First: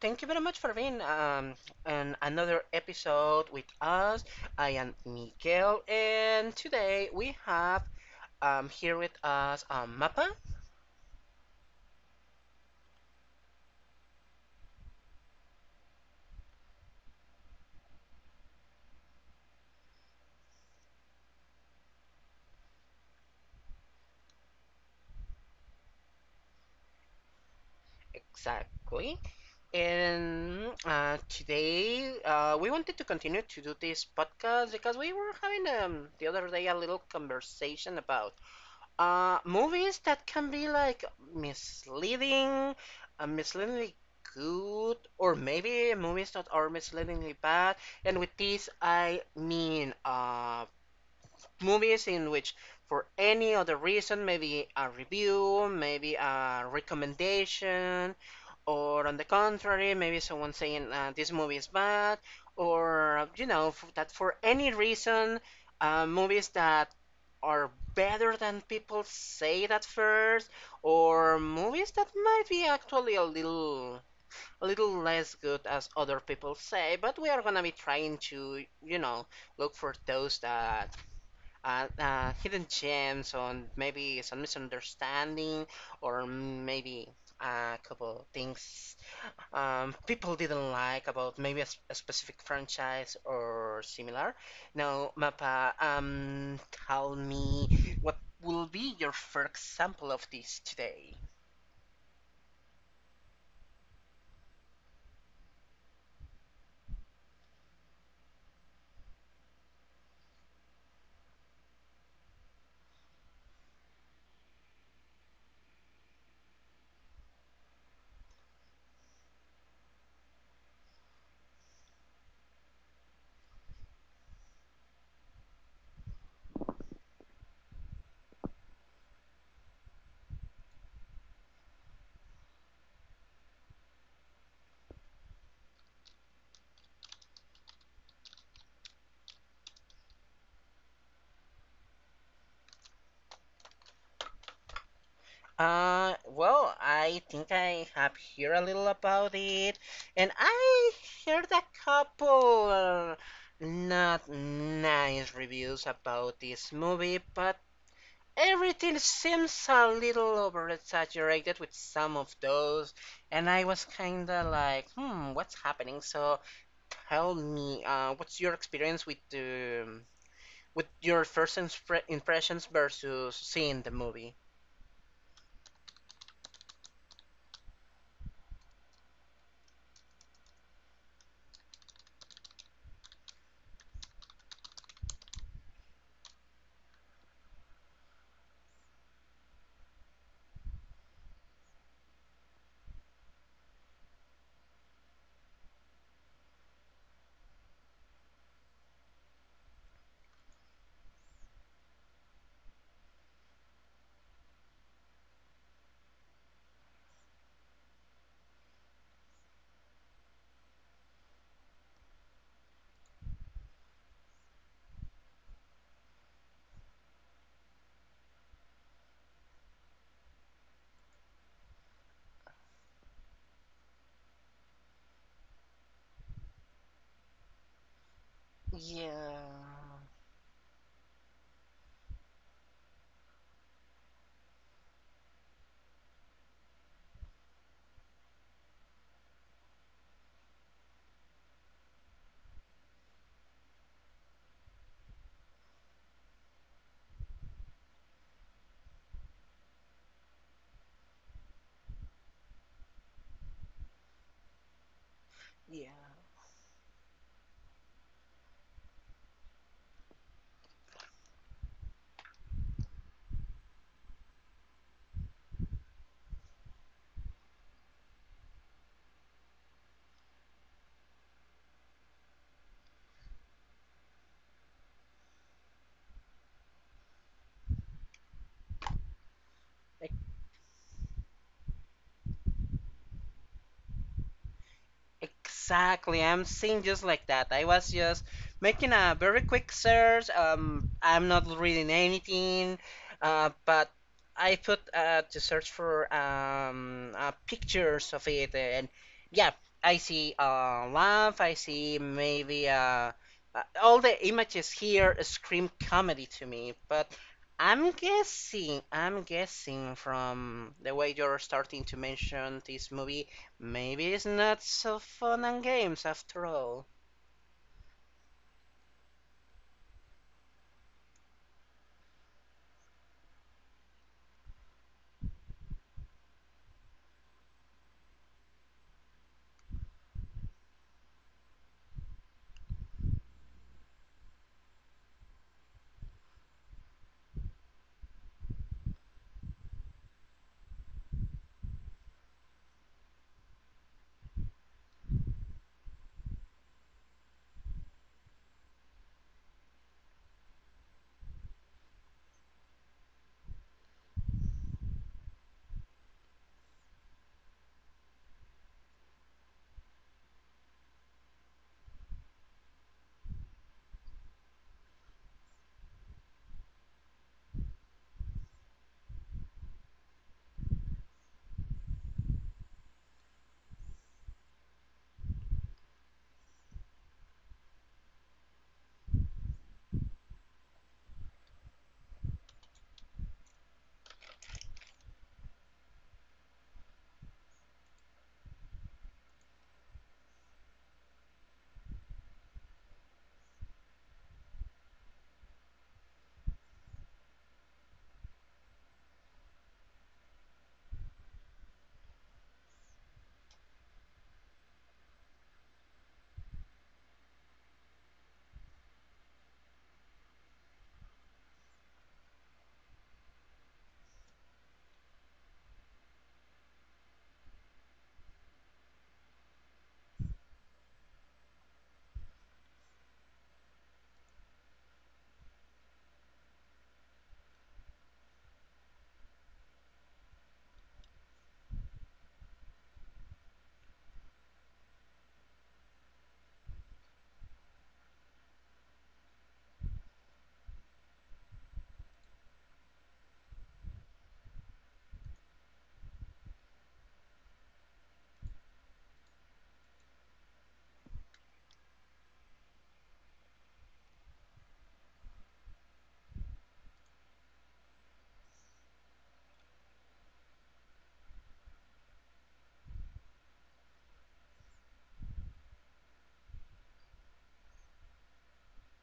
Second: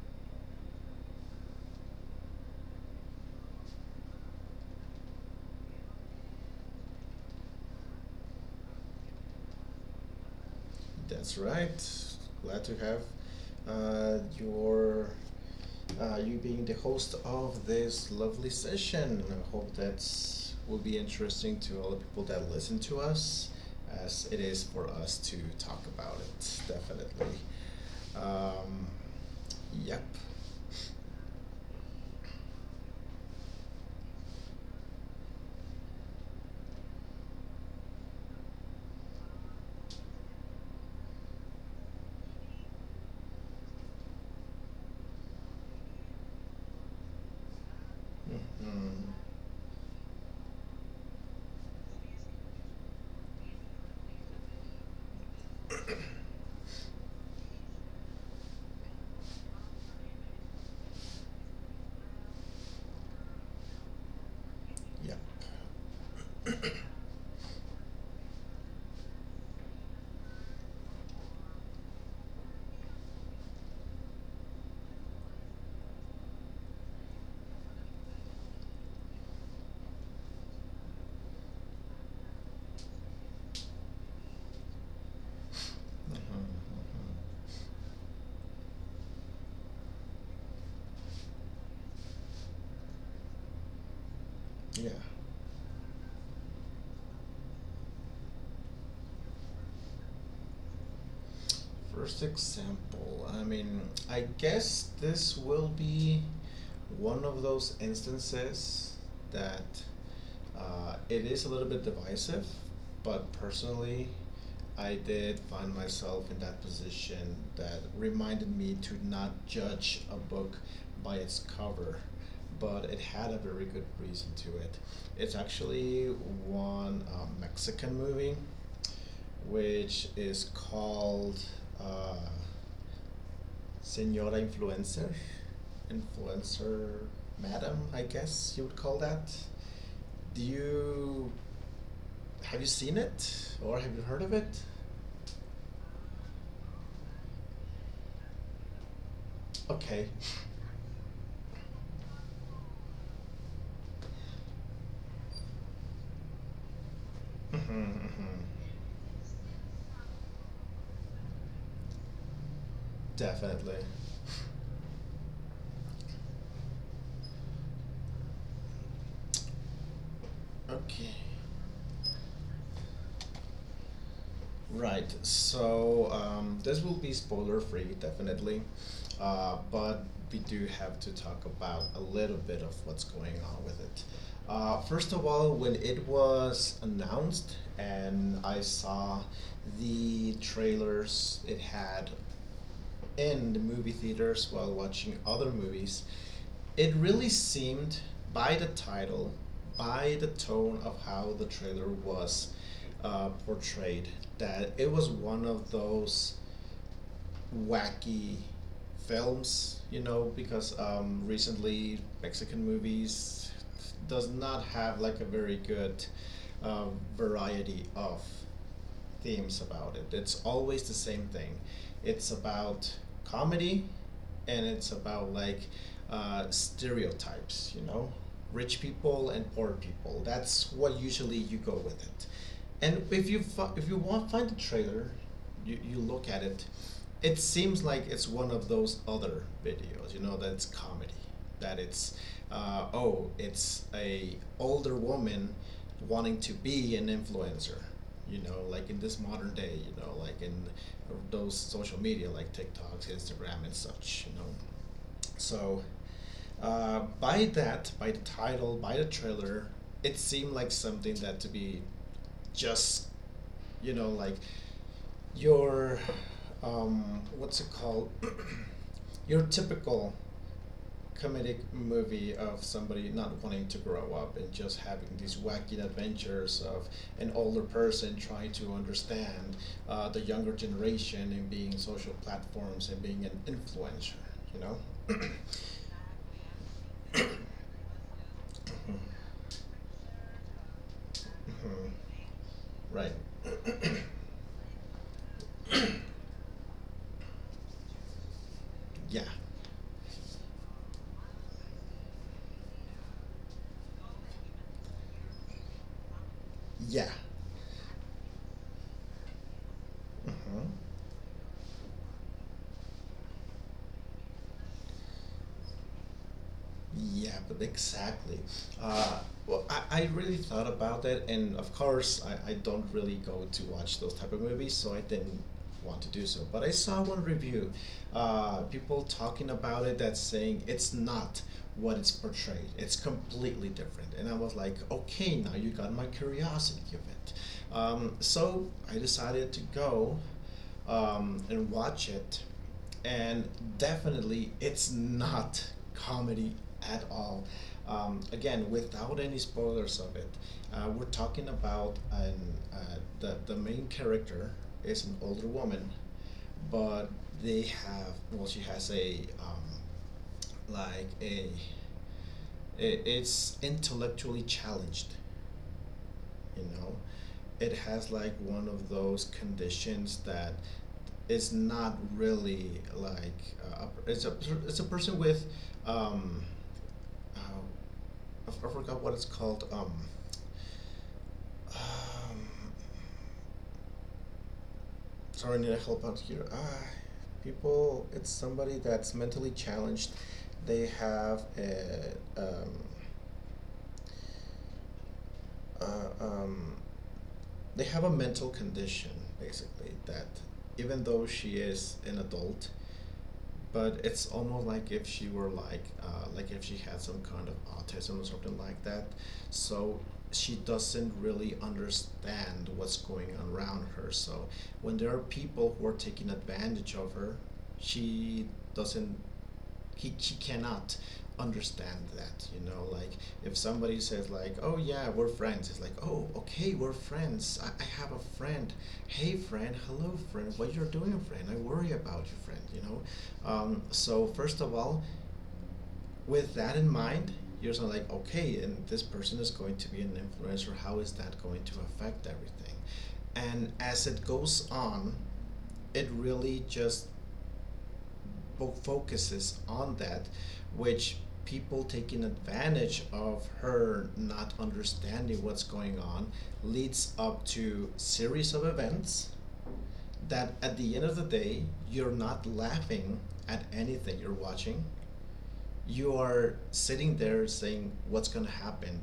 Thank you very much for being on another episode with us. I am Miguel, and today we have here with us Mappa. That's right. Glad to have your you being the host of this lovely session. I hope that will be interesting to all the people that listen to us, as it is for us to talk about it. Definitely. Um, Exactly. yep. And today we wanted to continue to do this podcast because we were having the other day a little conversation about movies that can be like misleading, misleadingly good, or maybe movies that are misleadingly bad. And with this, hmm I mean movies in which for any other reason, maybe a review, maybe a recommendation, or on the contrary, maybe someone saying this movie is bad, or you know that for any Yep. reason, movies that are better than people say at first, or movies that might be actually a little less good as other people say, but we are gonna be trying to, you know, look for those that hidden gems on maybe some misunderstanding or hmm maybe a couple things people didn't like about maybe a specific franchise or similar. Yeah. Now, Mappa, tell me what will be your first example of this today? First example, I mean, I guess this will be one of those instances that it is a little bit divisive, but personally, I did find myself in that position that reminded me to not judge a book by its cover, but it had a very good reason to it. It's actually one Mexican movie which is called uh, Senora Influencer. Influencer Madam, I guess you would call that. Do you. Have you seen it? Or have you heard of it? Well, I think I have heard a little about it, Okay. and I heard a couple not nice reviews about this movie, but Mhm, mhm. everything seems a little over exaggerated with some of those, and I Definitely. was kinda like, hmm, what's happening? So tell me, what's your experience with the with Okay. your first impressions versus seeing the movie? Right. So this will be spoiler free, definitely, but we do have to talk about a little bit of what's going on with it. First of all, when it was announced and I saw the trailers it had in the movie theaters while watching other movies, it really seemed, by the title, by the tone of how the trailer was portrayed, that it was one of those wacky films, you know, because recently Mexican movies does not have like a very good uh, variety of themes about it. It's always the same thing. It's about comedy, and it's about like stereotypes. You know, rich people Yeah, and poor people. That's what usually you go with it. And if you want find the trailer, you look at it. It seems like it's one of those other videos. You know that's comedy. That it's oh, it's a older woman wanting to be an influencer, you know, like in this modern day, you know, like in those social media like tiktoks, instagram, and such, you know, so yeah. By that, by the title, by the trailer, it seemed like something that to be just, you know, like your what's it called your typical comedic movie of somebody not wanting to grow up and just having these wacky adventures of an older person trying to understand Ex- the younger generation and being social platforms and being an influencer, you know? Exactly. I'm saying just like that. I was just making a very quick search. I'm not Mhm. reading Mhm. anything, Right. But I put to search for pictures of it, and yeah. yeah, I see laugh, I see maybe all the images here scream comedy to me. Yeah. But I'm guessing hmm from the way you're starting to mention this movie. Maybe it's not so fun and games after all. Yeah, but exactly. Uh, well, I really thought about that, and of course, I don't really go to watch those type of movies, so I didn't want to do so. But I saw one review, people talking about it that's saying it's not what it's portrayed. It's completely different, and I was like, okay, now you got my curiosity of it. So I decided to go and watch it and definitely it's not comedy at all. Again, without any spoilers of it, we're talking about the main character is an older woman, but they have well, she has a like a it's intellectually challenged, you know. It has like one of those conditions that is not really like it's a person with um uh, I forgot what it's called, um sorry, I need a help out here, people, it's somebody that's mentally challenged, they have a um, uh, um they have a mental condition basically that even though she is an adult, but it's almost like if she were like if she had some kind of autism or something like that, so she doesn't really understand what's going on around her. So when there are people who are taking advantage of her, she doesn't, he cannot understand that, you know, like if somebody says like, "Oh yeah, we're friends," it's like, "Oh, okay, we're friends. I have a friend. Hey friend, hello friend, what you're doing friend, I worry about you friend," you know. So first of all, with that in mind, you're sort of like, okay, and this person is going to be an influencer, how is that going to affect everything? And as it goes on, it really just focuses on that, which people taking advantage of her not understanding what's going on leads up to series of events that at the end of the day you're not laughing at anything you're watching. You are sitting there saying what's gonna happen.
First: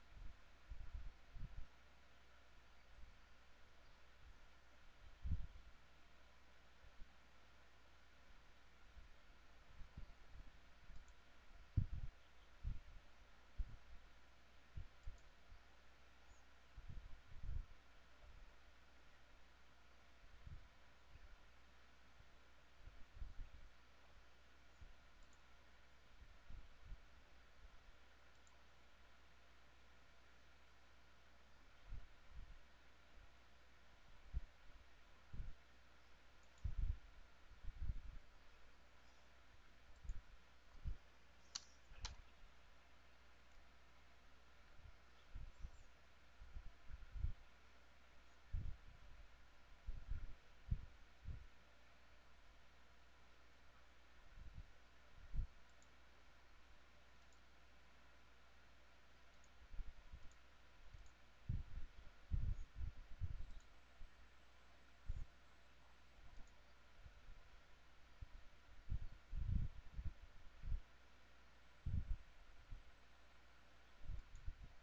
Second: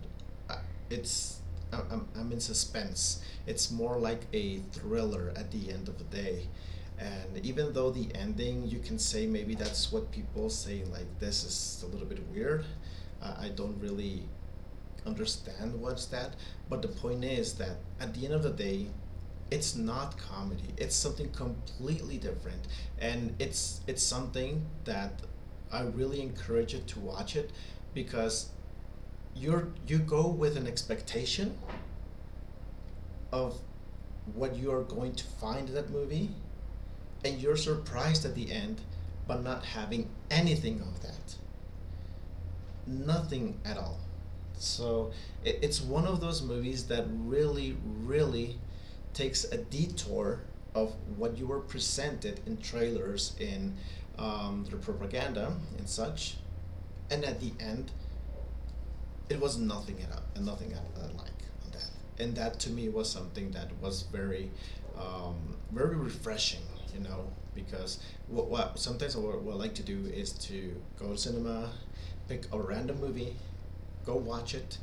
Uh, It's I- I'm in suspense. It's more like a thriller at the end of the day. And even though the ending, you can say maybe that's what people say, like this is a little bit weird. I don't really understand what's that. But the point is that at the end of the day, it's not comedy. It's something completely different, and it's something that I really encourage you to watch it because you go with an expectation of what you are going to find in that movie, and you're surprised at the end, but not having anything of that. Nothing at all. So it's one of those movies that really, really takes a detour of what you were presented in trailers, in their propaganda, and such. And at the end, it was nothing at all- nothing at, like that, and that to me was something that was very, very refreshing, you know, because what sometimes what I like to do is to go to cinema, pick a random movie, go watch it,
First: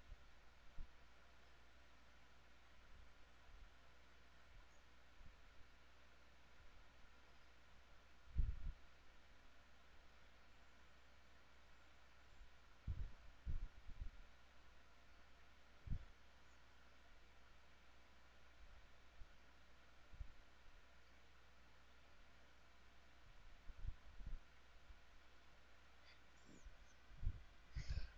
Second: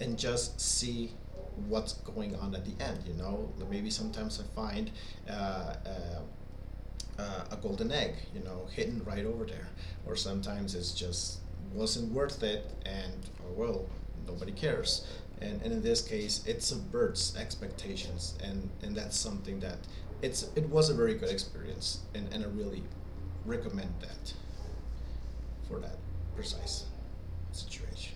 and just see what's going on at the end, you know. Maybe sometimes I find uh, uh, a golden egg, you know, hidden right over there. Or sometimes it's just wasn't worth it, and oh well, nobody cares. And in this case, it subverts expectations, and that's something that it was a very good experience, and I really recommend that for that precise situation.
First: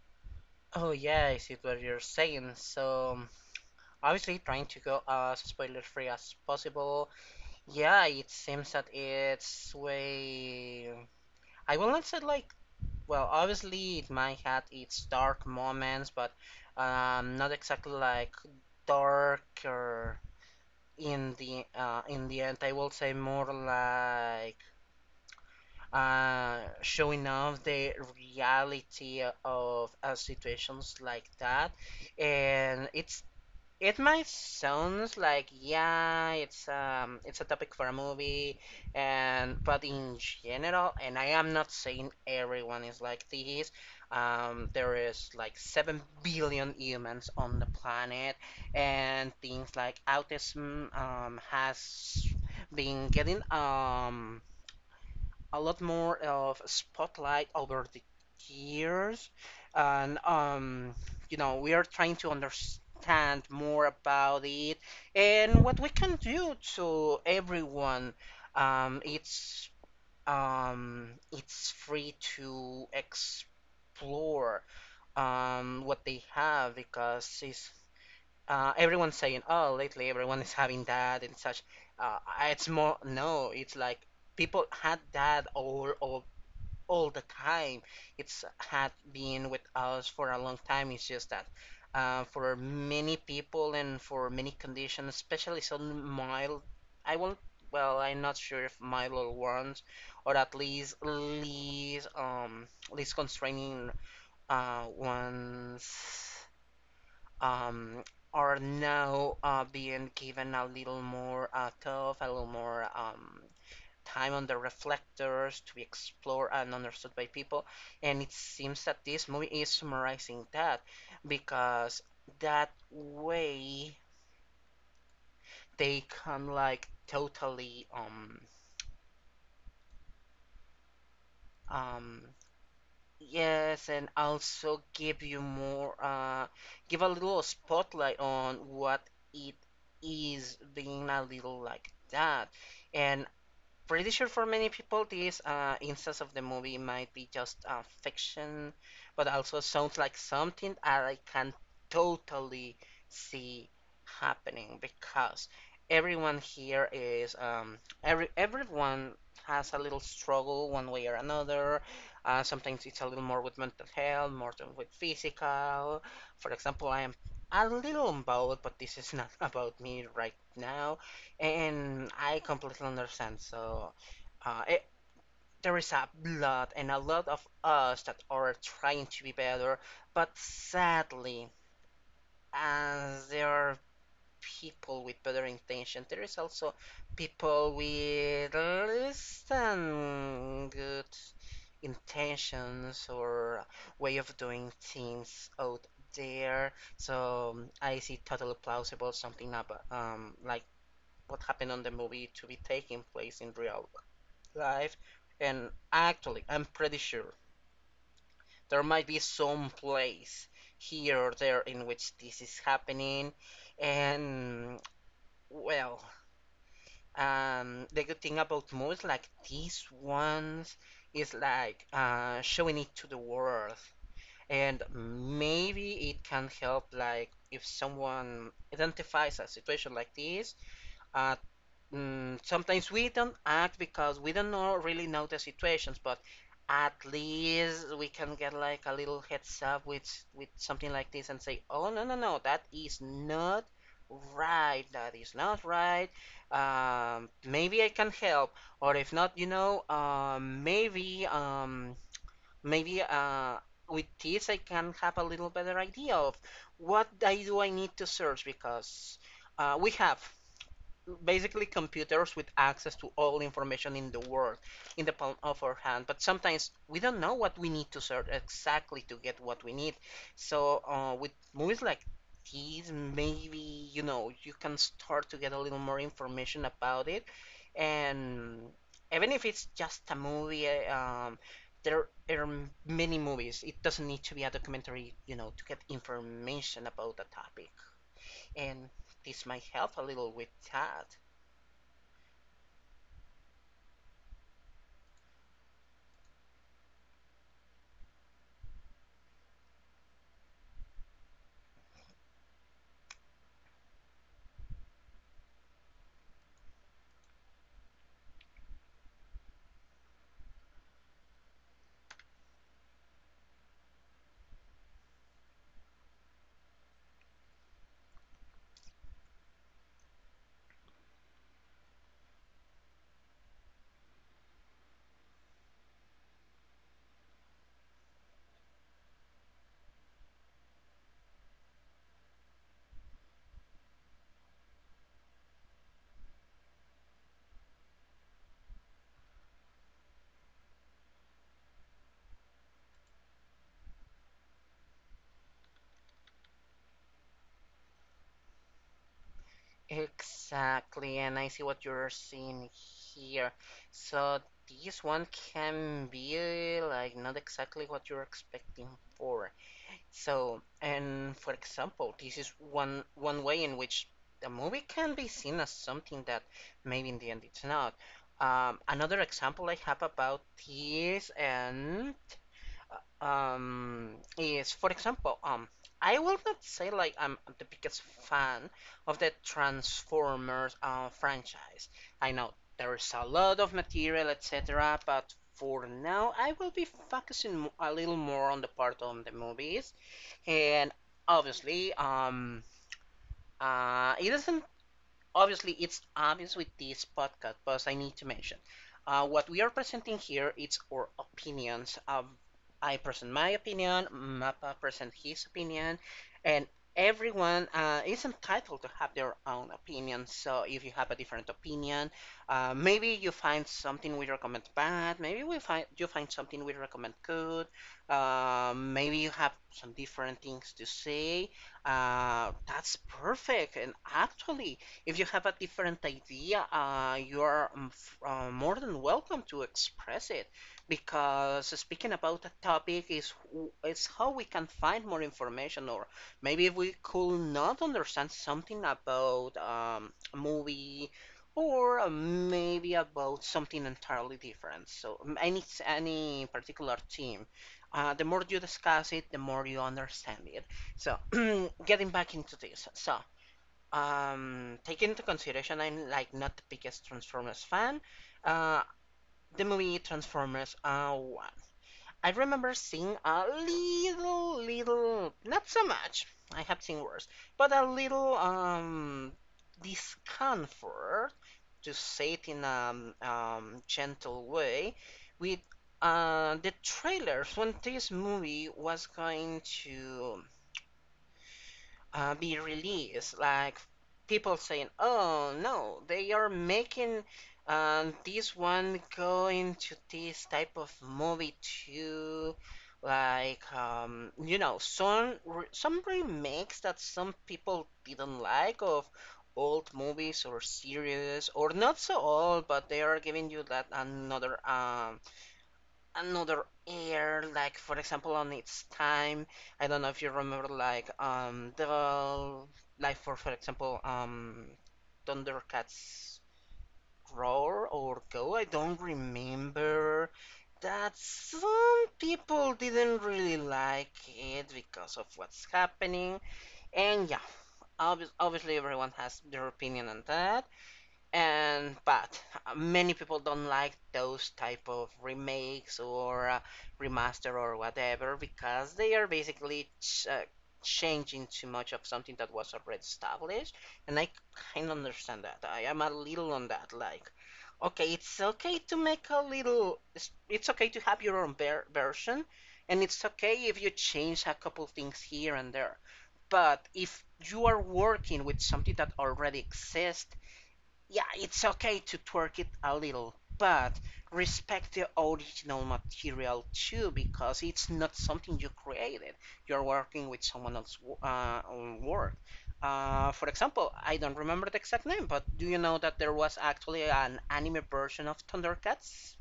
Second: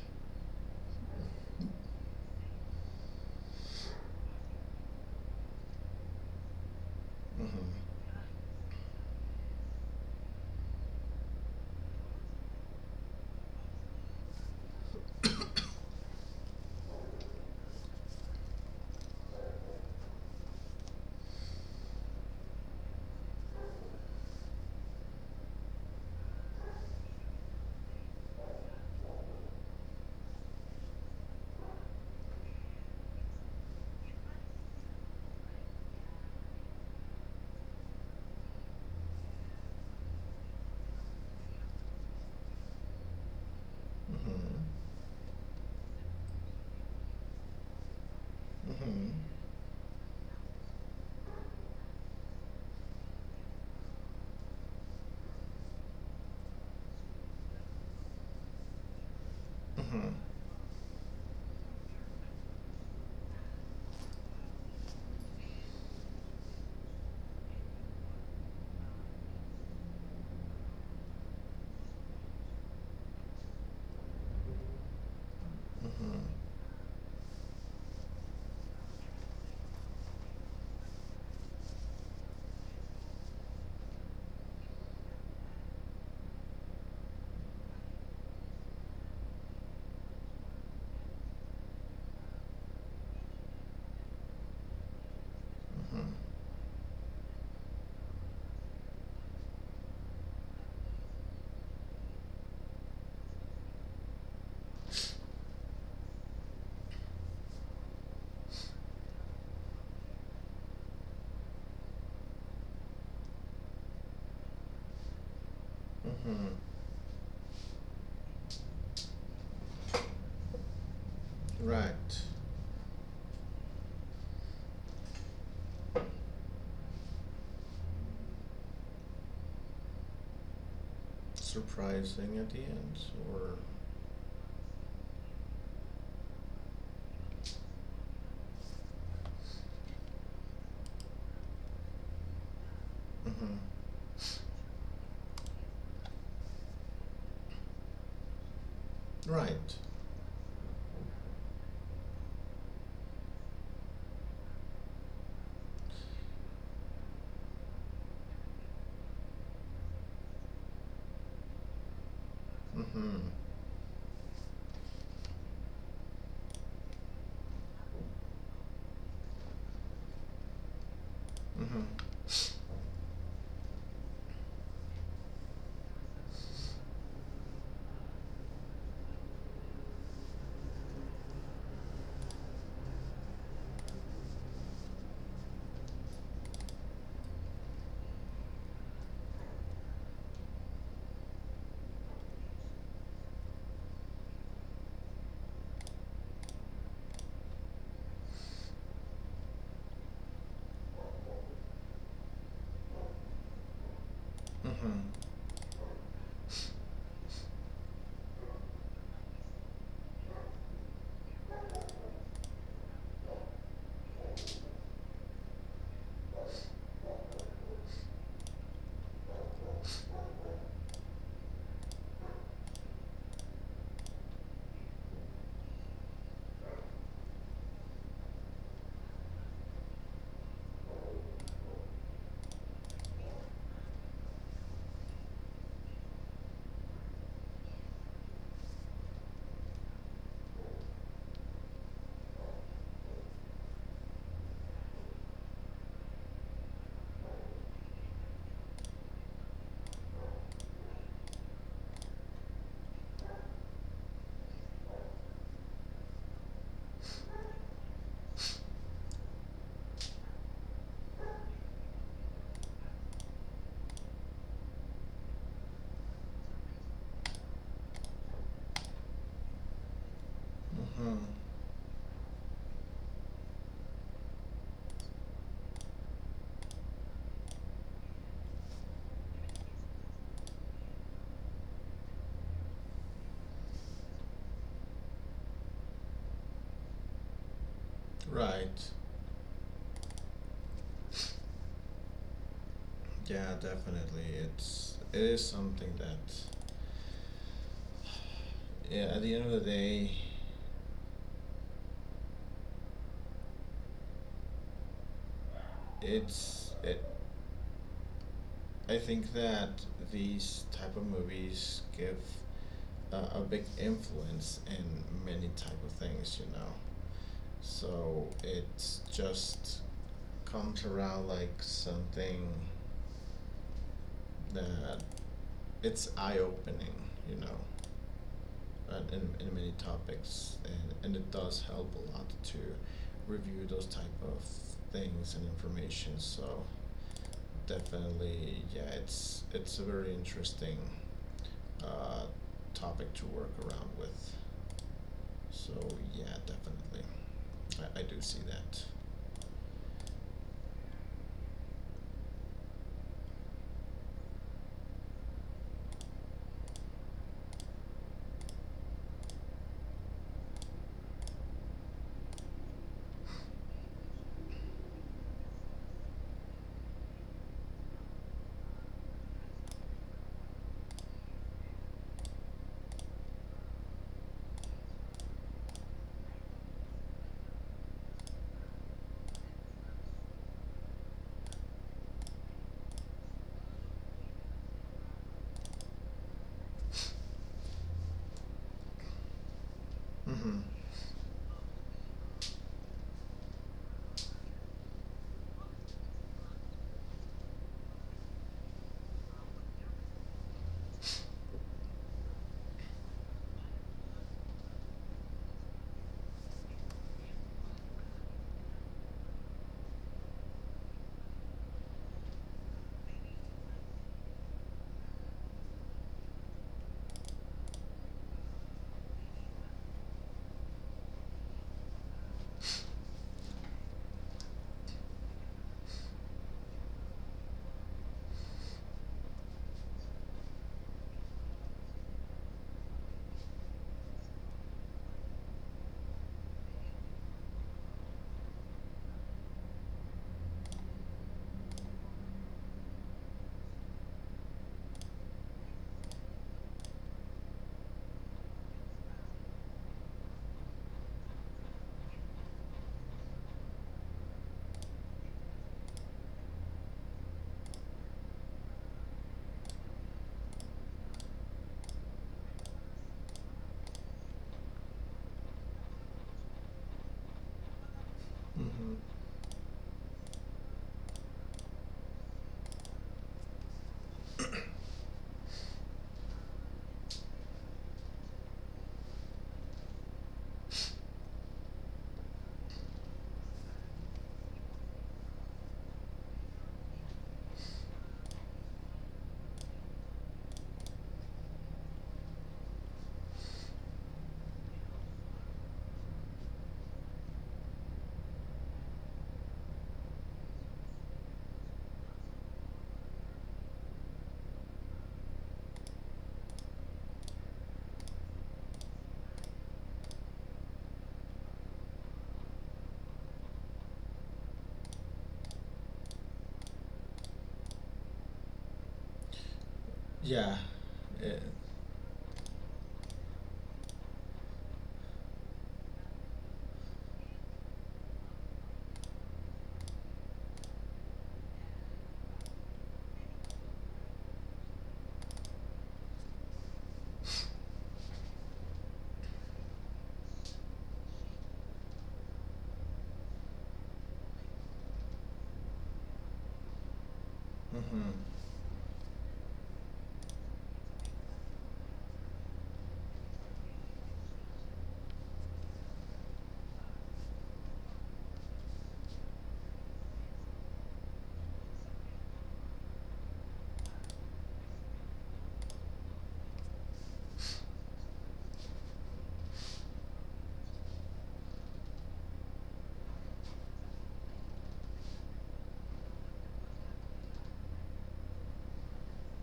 Oh yeah, I see what you're saying. So obviously trying to go as spoiler free as possible. Yeah, Hmm it seems that it's way I will not say like well obviously it might have its dark moments but not exactly like dark or in the end I will say more like showing off the reality of situations like that. And it might sounds like yeah, it's a topic for a movie, and but in general, and I am not saying everyone is like this. hmm There is like 7 billion humans on the planet, hmm and things like autism has been getting a lot more of spotlight over the years, hmm and you know, we are trying to understand more about it and what we can do to everyone. Um, it's it's free to explore what they have because it's everyone's saying, oh, lately everyone is having that and such. Uh, it's more no, it's like people had that all over all the time. It's had been with us for a long time. It's just that for many people and for many conditions, especially some hmm mild, I won't. Well, I'm not sure if mild ones, or at least least constraining ones um are now being given a little more tough, a little more time on the reflectors to be explored hmm and understood by people. And it seems that this movie is summarizing that because Right. that way they can like totally um Surprising at the end, or yes and also give you more give a little spotlight on what it is being a little like that and Mm-hmm. pretty sure for many people this instance of the movie might be just fiction, but also Right. sounds like something I can totally see happening because everyone here is um, everyone has a little struggle one way or another. Sometimes it's a Mm-hmm. little more with mental health, more than with physical. For example, I am a little on both, but this is not about me right now. Mm-hmm. And I completely understand. So uh, it, there is a lot and a lot of us that are trying to be better, but sadly, as there are people with better intention, there is also people with less than good intentions or way of doing things out there. So I see totally plausible something about like what happened on the movie to be taking place in real life. Mm-hmm. And actually, I'm pretty sure there might be some place here or there in which this is happening. And well, the good thing about movies like these ones is like showing it to the world. And maybe it can help, like, if someone identifies a situation like this, uh, Mm, sometimes we don't act because we don't know, really know the situations, but at least we can get like a little heads up with something like this and say, "Oh no no no, that is not right. That is not right. Maybe I can help, or if not, you know, maybe maybe with this I can have a little better idea of what I do I need to search because." We have basically computers with access to all information in the world in the palm of our hand but sometimes we don't know what we need to search exactly to get what we need so Mm-hmm. with movies like these maybe you know you can start to get a little more information about it and even if it's just a movie there are many movies it doesn't need to be a documentary you know to get information about a topic and Right. this might help a little with that. Yeah, definitely. It is something that yeah, at the end of the day, it's it, I think that these type of movies give a big influence in many type of things, you know. So it just comes around like something that it's eye opening, you know, and in many topics, and it does help a lot to review those type of things and information. So definitely, yeah, it's a very interesting uh, topic to work around with. So yeah, definitely, I do see that. Exactly, and I see what you're seeing here. So this one can be like not exactly what you're expecting for. So, and for example, this is one way in which the movie can be seen as something that maybe in the end it's not. Another example I have about this, and um, is for example, I will not say like I'm the biggest fan of the Transformers franchise. I know there is a lot of material, etc., but for now, I will be focusing a little more on the part on the movies, Mhm. and obviously, it doesn't obviously it's obvious with this podcast, but I need to mention what we are presenting here. It's our opinions. I present my opinion. Mappa present his opinion, and everyone is entitled to have their own opinion. So if you have a different opinion, maybe you find something we recommend bad. Maybe we find you find something we recommend good. Maybe you have some different things to say. That's perfect. And actually, if you have a different idea, you are more than welcome to express it because speaking about a topic is how we can find more information or maybe if we could not understand something about a movie or maybe about something entirely different. So um, any particular theme, the more you discuss it, the more you understand it. So getting back into this, so taking into consideration I'm like not the biggest Transformers fan, uh, the movie Transformers 1. I remember seeing a little, little, not so much, I have seen worse, but a little Mhm. Discomfort, to say it in a gentle way, with the trailers when this movie was going to be released. Like people saying, "Oh no, they are making this one go into this type of movie too." Like you know, some some remakes that some people didn't like of old movies or series, or not so old, but they are giving you that another another air, like for example on its time. I don't know if you remember like the like for example Thundercats Roar or Go. I don't remember Yeah. that It, some people didn't really like it because of what's happening and yeah obviously everyone has their opinion on that and but many people don't like those type of remakes or remaster or whatever because they are basically changing too much of something that was already established and I kind of understand that I am a little on that like okay mhm. it's okay to make a little it's okay to have your own version and it's okay if you change a couple things here and there but if you are working with something that already exists yeah, it's okay to twerk it a little, but respect the original material too because it's not something you created. You're working with someone else's own work. For example, I don't remember the exact name, but do you know that there was actually an anime version of Thundercats?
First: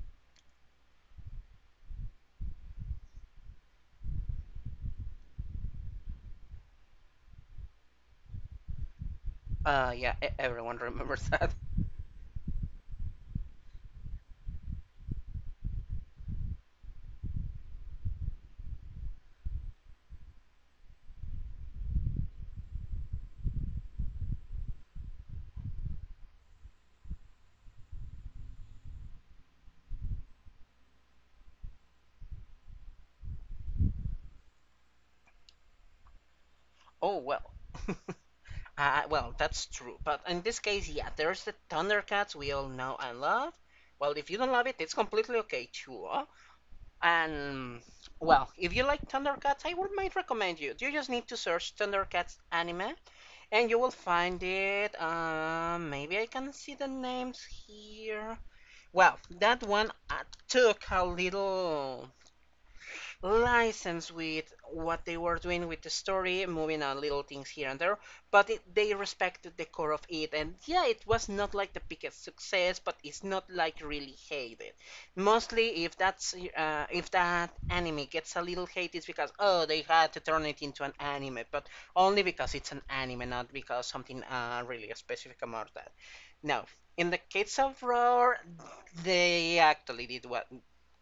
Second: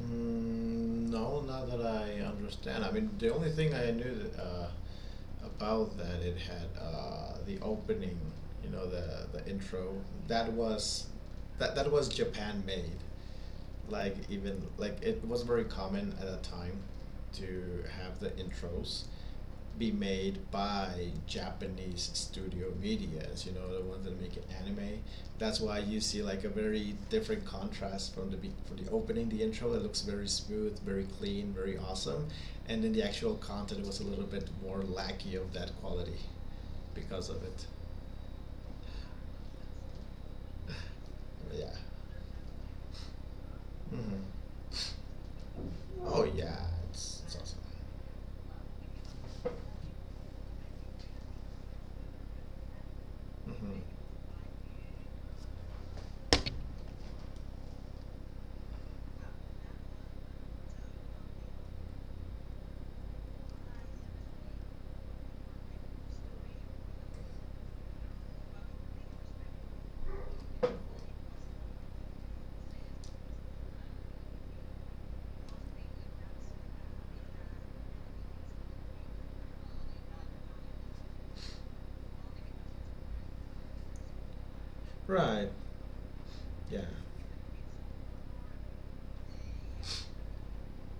Mm, no, not that I understand. I mean, the only thing I knew that, about that it had the opening, you know, the intro. That Everyone was remembers that. That was Japan made. Like even like it was very common at that time to have the intros be made by Japanese studio medias, you know, the ones that make it anime. That's why you see like a very different contrast from from the opening, the intro. It looks very smooth, very clean, very awesome, and then the actual content was a little bit more lackey of that quality Oh because of well. it. Well, that's true. But in this case, yeah, there's the But yeah. Thundercats we all know and love. Well, hmm if you don't love it, it's completely okay too. Huh? Oh yeah, it's awesome. And well, if you like Thundercats, I would might recommend you. You just need to search Thundercats anime, and Hmm you will find it. Maybe I can see the names here. Well, that one took a little license with what they were doing with the story, moving on little things here and there, but they respected the core of it. And yeah, it was not like the biggest success, but it's not like really hated. Mostly, if that's if that anime gets a little hate, it's because oh they had to turn it into an anime, but only because it's an anime, not because something really specific Right. about that. No. Yeah. In the case of Roar, they actually did what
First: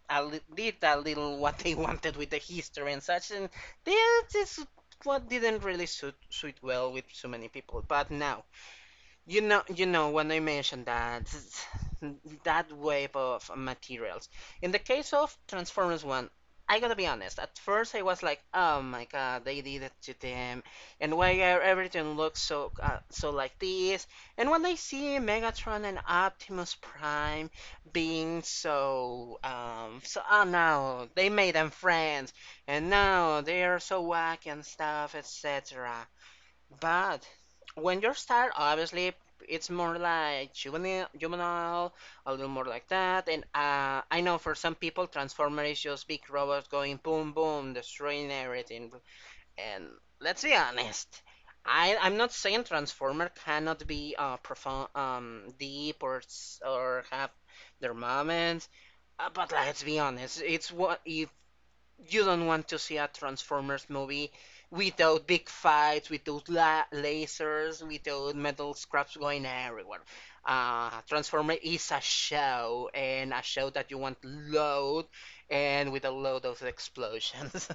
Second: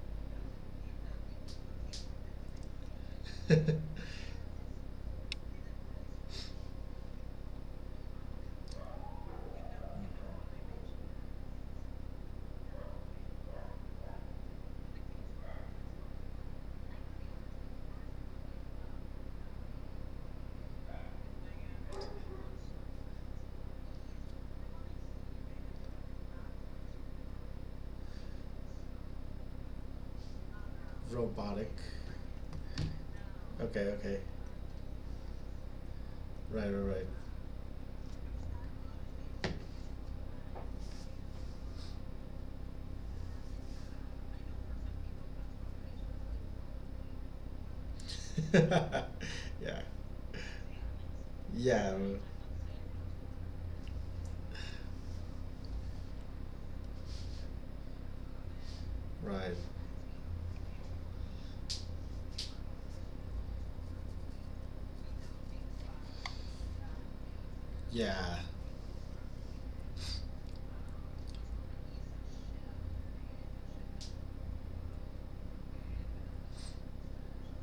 did a little what they wanted with the history and such, and this is what didn't really suit well with so many people. But now, when I mentioned that that wave of materials. In the case of Transformers One, I gotta be honest. At first, I was like, "Oh my God, they did it to them," and why everything looks so like this? And when I see Megatron and Optimus Prime being so oh no, they made them Robotic. friends, and now they Okay. are so Okay. wacky and stuff, etc. Right, right, But when you're start, obviously it's more like juvenile, a little more like that. And I know for some people, Transformers is just big robots going boom, boom, destroying everything. right. yeah. And let's be honest, Yeah, I'm not saying Transformer cannot be profound, deep or have their moments, but right. let's be honest, it's what if you don't want to see a Transformers movie without big fights, without lasers, without Yeah. metal scraps going everywhere. Transformer is a show, and a show that you want loud and with a load of explosions.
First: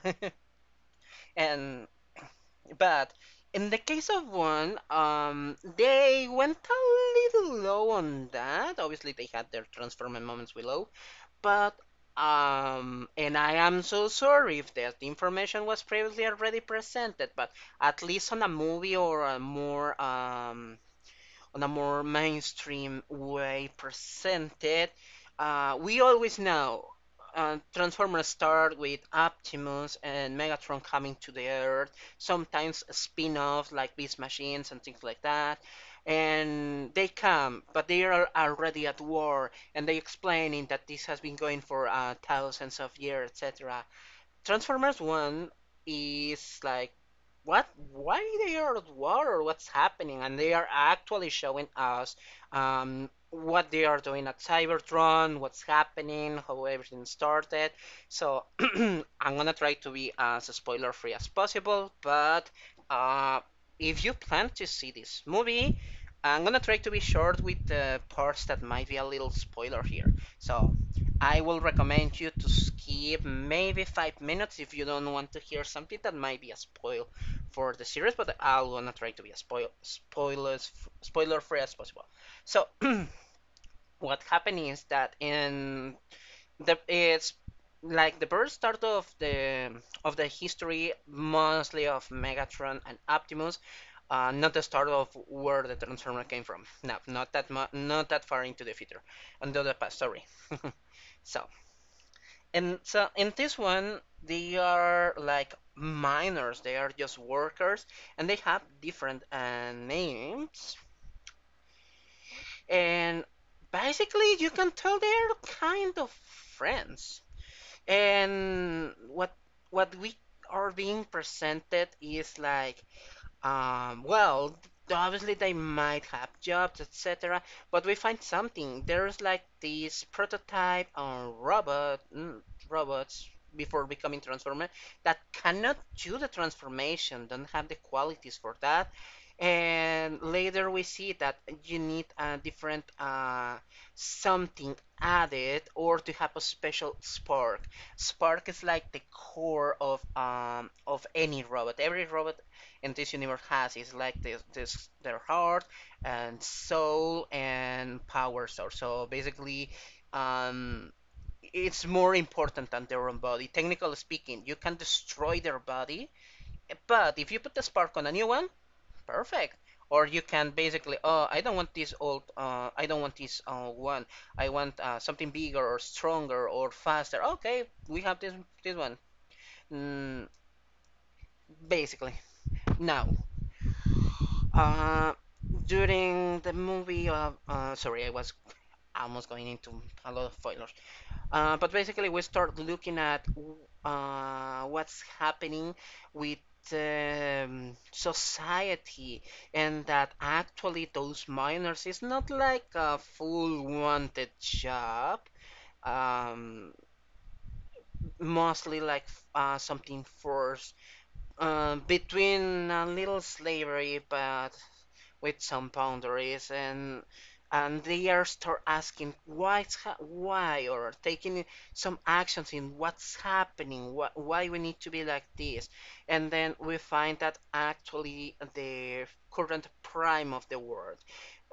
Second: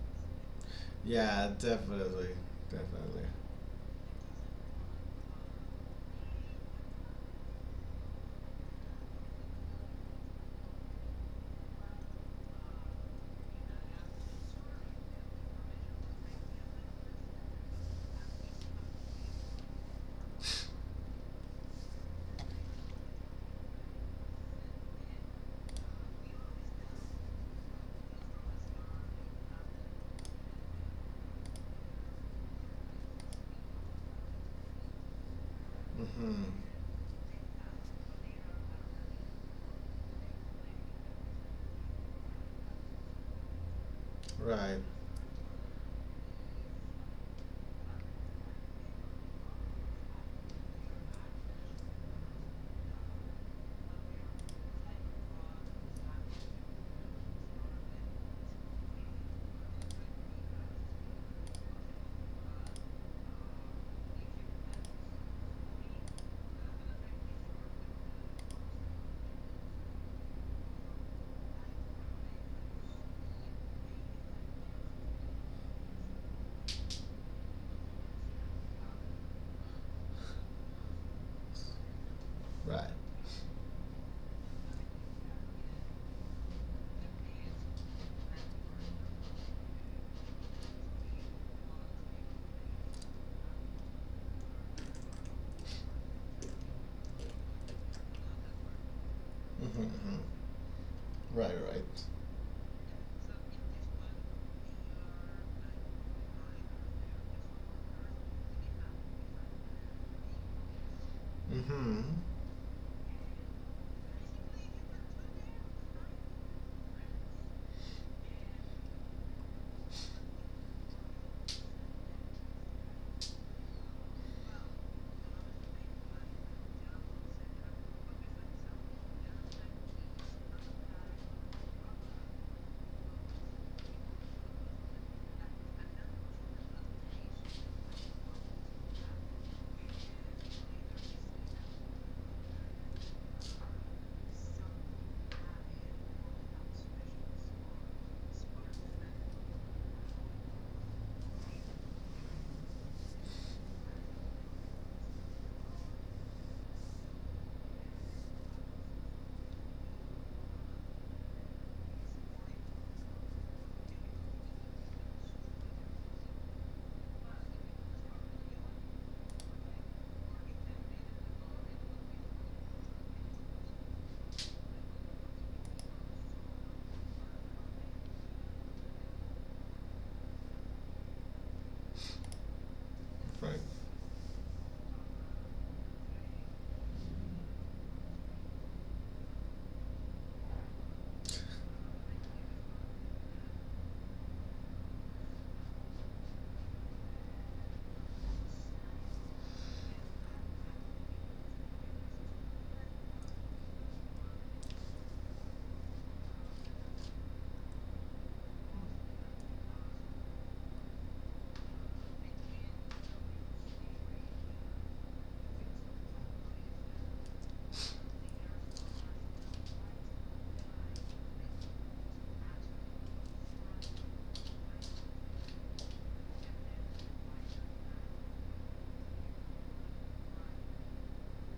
Yeah, and definitely. but Definitely. in the case of one, they went a little low on that. Obviously, they had their Transformer moments below, but and I am so sorry if that information was previously already presented, but at least on a movie or a more on a more mainstream way presented. We always know Transformers start with Optimus and Megatron coming to the Earth, sometimes spin offs like Beast Machines and things like that. Mhm. And they come, but they are already at war, and they explaining that this has been going for thousands of years, etc. Right. Transformers One is like what why they are at war or what's happening and they are actually showing us what they are doing at cybertron, what's happening, how everything started. So I'm gonna try to be as spoiler free as possible, but uh, if you plan to see this movie, I'm gonna try to be short with the parts that might be a little spoiler here. So I will recommend you to skip maybe 5 minutes if you don't want to hear something that might be a spoil for the series, but I'll gonna try to be as spoiler free as possible. So Right. what happened is that in the it's like the birth start of the history mostly of Megatron and Optimus, not the start of where the Transformer came from. No, not that not that far into the future, into the Mhm. past. mhm. Sorry. So Right, right. so in this one, they are like miners. They are just workers, and they have different names. Mhm. And basically, you can tell they are kind of friends. And what we are being presented is like well, obviously they might have jobs, etc. But we find something. There's like this prototype on robot robots before becoming transformer that cannot do the transformation, don't have the qualities for that. And later we see that you need a different something added or to have a special spark. Spark is like the core of any robot. Every robot and this universe has is like this, their heart and soul and power source. So basically, um, it's more important than their own body. Technically speaking, you can destroy their body, but if you put the spark on a new one, perfect. Or you can basically, oh, I don't want this old, I don't want this one. I want something bigger or stronger or faster. Okay, we have this one. Mm, basically, now Right. Uh, during the movie, sorry, I was almost going into a lot of spoilers. But basically, we start looking at what's happening with society, and that actually those miners is not like a full wanted job. Um, mostly like something forced between a little slavery, but with some boundaries and they are start asking why why or taking some actions in what's happening why we need to be like this. And then we find that actually the current prime of the world,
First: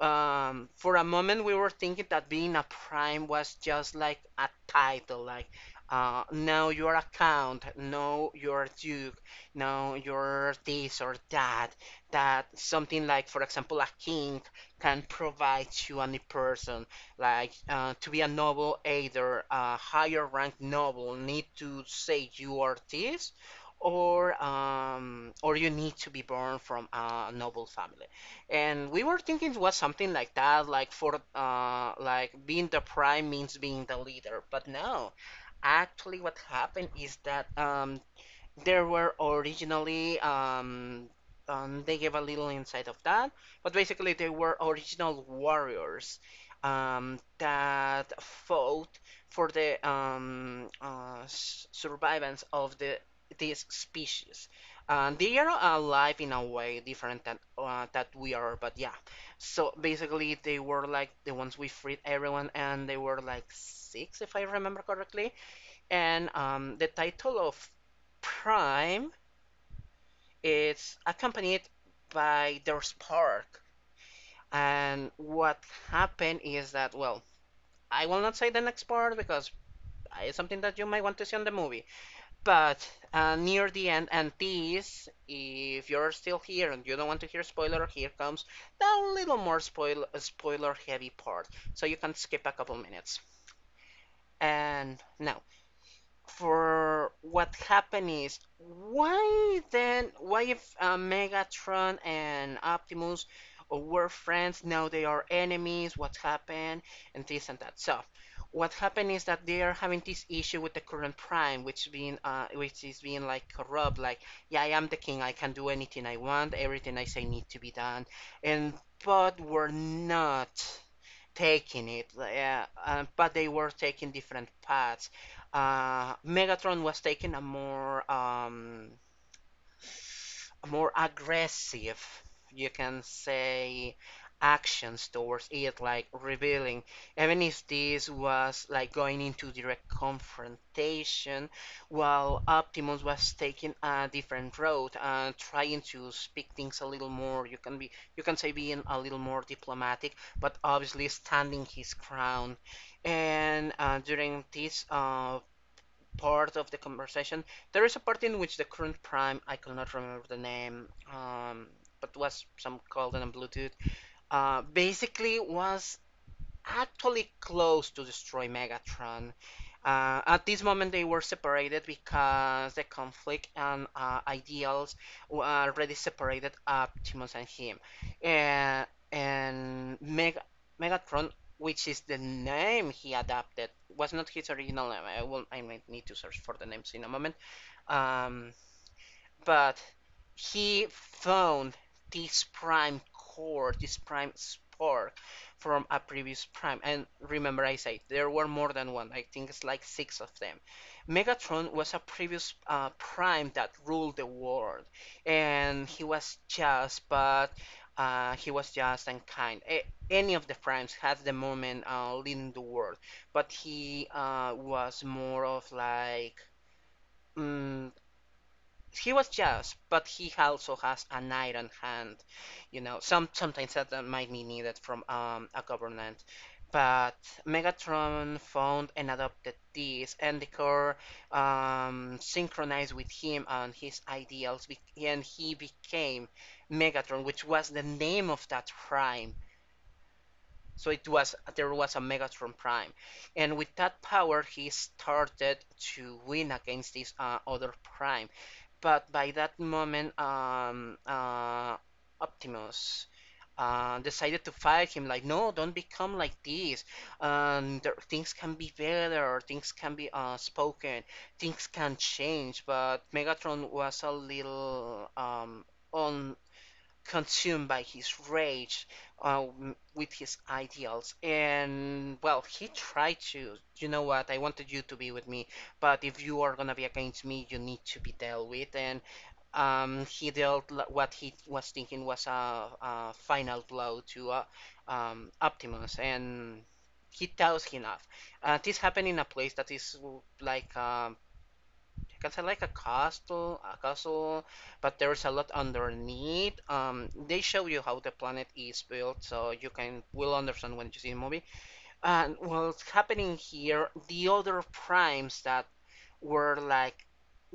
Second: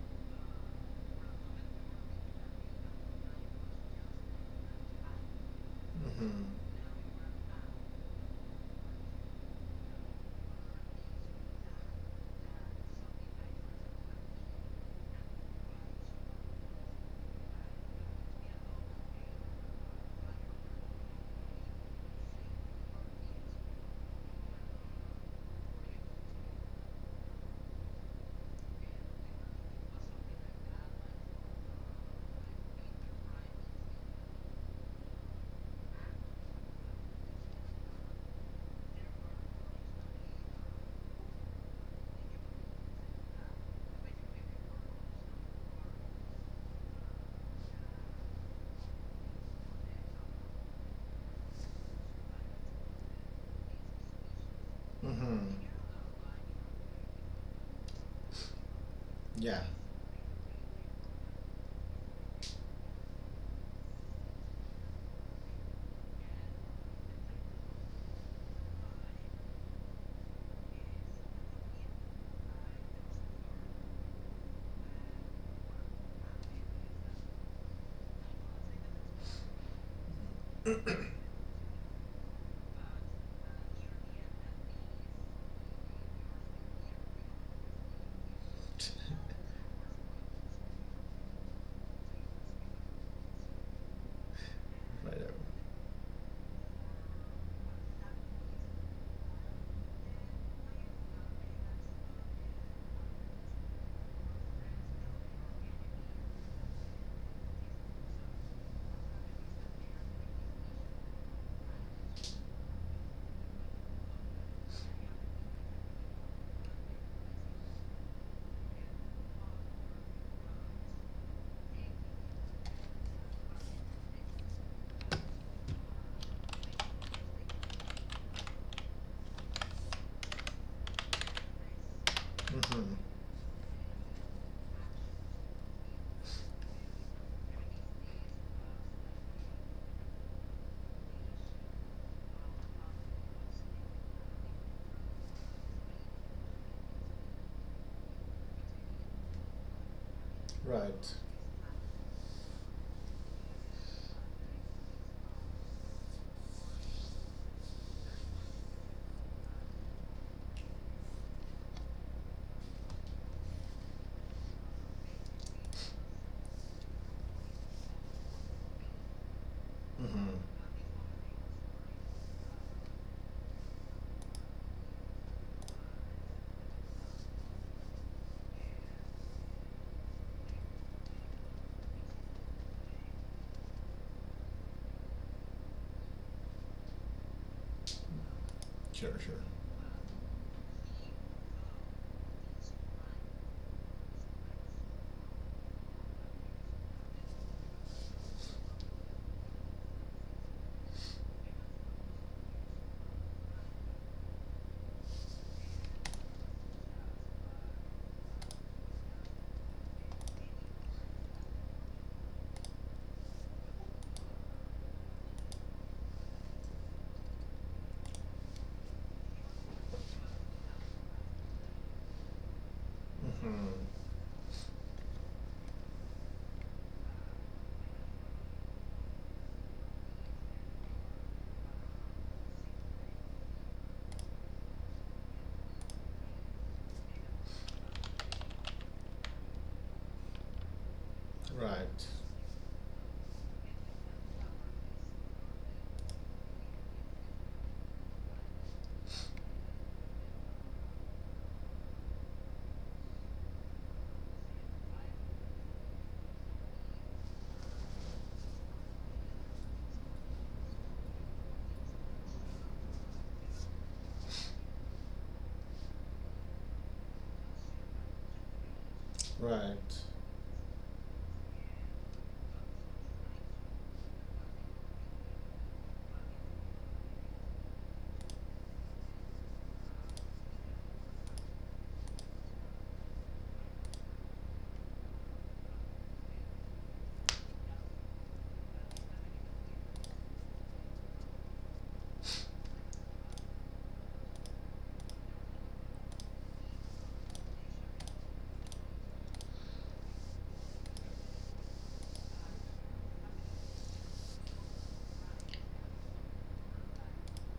for a moment we were thinking that being a prime was just like a title like Mhm. now you're a count, now you're a duke, now you're this or that, that something like, for example, a king can provide to any person. Like to be a noble, either a higher ranked noble need to say you are this, or you need to be born from a noble family. And we were thinking it was something like that, like for like being the prime means being the leader. But no, actually, what happened is that there were originally, they gave a little insight of that, but basically they were original warriors that fought for the survivance of the this species. They are Mhm. alive in a way different than that we are, but yeah. Yeah. So basically, they were like the ones we freed everyone, and they were like six, if I remember correctly. And the title of Prime is accompanied by their spark. And what happened is that well, I will not say the next part because it's something that you might want to see on the movie. But near the end, and this, if you're still here and you don't want to hear spoiler, here comes the little more spoiler heavy part. So you can skip a couple minutes. And Right. now, for what happened is why then why if Megatron and Optimus were friends now they are enemies, what happened and this and that. So what happened is that they are having this issue with the current prime which being which is being like corrupt, like yeah I am the king, I can do anything I want, everything I say need to be done. And but we're not taking it, yeah, but they were taking different paths. Megatron was taking a more aggressive, you Mhm. can say, actions towards it, like revealing. Even if this was like going into direct confrontation, while Optimus was taking a different road and trying to speak things a little more. You can be, you can say, being a little more diplomatic, but Right. obviously standing his ground. And during this part of the conversation. There is a part in which the current prime, I cannot remember the name, but was some golden on Bluetooth, basically was actually close to destroy Megatron. Mhm. At this moment, they were separated because the conflict and ideals were already separated Optimus and him. And, and Meg- Megatron, which is the name he adopted, was not his original name. I might need to search for the names in a moment. Um, Sure, sure. but he found this prime core, this prime spark from a previous prime. And remember, I said there were more than one. I think it's like six of them. Megatron was a previous prime that ruled the world, and he was just, but he was just and kind. Any of the primes had the moment leading the world, but he was more of like. Mm, he was jealous, but he also has an iron hand. You know, some Mhm. sometimes that might be needed from a government. But Megatron found and adopted this, and the core synchronized with him and his ideals, and he became Megatron, which was the name of that prime. So it was there was a Right. Megatron Prime, and with that power he started to win against this other Prime. But by that moment, Optimus decided to fight him. Like, no, don't become like this. There, things can be better. Things can be spoken. Things can change. But Megatron was a little on consumed by his rage, uh, Right. with his ideals. And well, he tried to, you know what, I wanted you to be with me, but if you are gonna be against me, you need to be dealt with. And he dealt what he was thinking was a final blow to Optimus, and he tells him off. This happened in a place that is like because I can say like a castle, but there's a lot underneath. They show you how the planet is built, so you can will understand when you see the movie. And what's happening here, the other primes that were like,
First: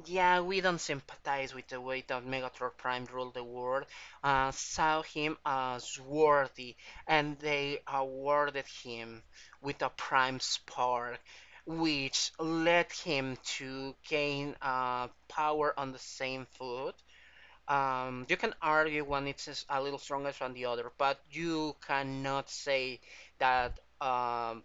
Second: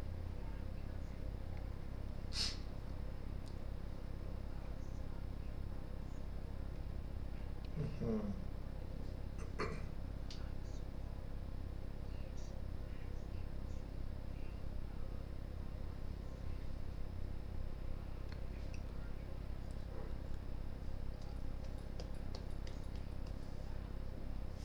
yeah, we don't sympathize with the way that Megatron Prime ruled the world, saw him as worthy, and they awarded him with a Prime Spark, which led him to gain power on the same foot. You can argue one it's a little stronger than the other, but you cannot say that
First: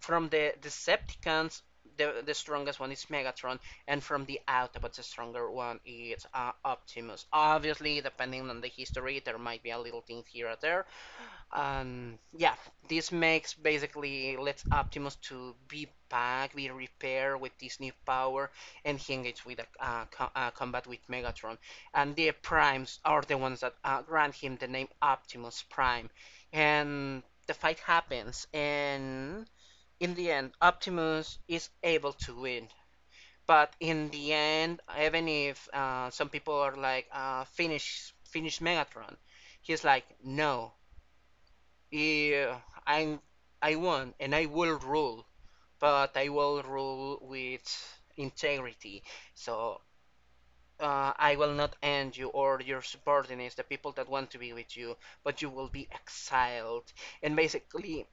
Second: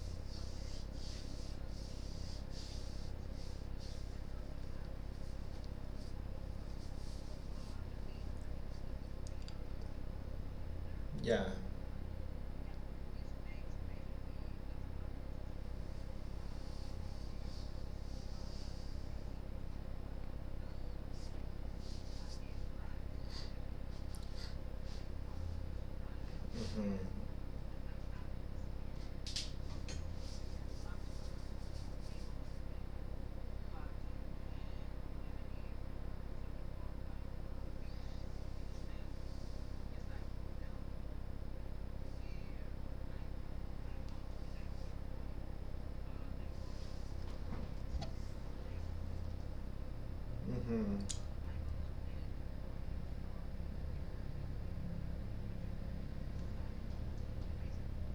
from the Decepticons, the strongest one is Megatron, and from the Autobots, the stronger one is Optimus. Obviously, depending on the history, there might be a little thing here or there. Yeah. Yeah, this makes basically lets Optimus to be back, be repaired with this new power, and he engages with a combat with Megatron. And the Primes are the ones that grant him the name Optimus Prime, and the fight happens and in the end, Optimus is able to win. But in the end, even if some people are like, finish Megatron, he's like, no, i I won and I will rule, but I will rule with integrity. So Mhm. I will not end you or your subordinates, the people that want to be with you, but you will be exiled. And basically,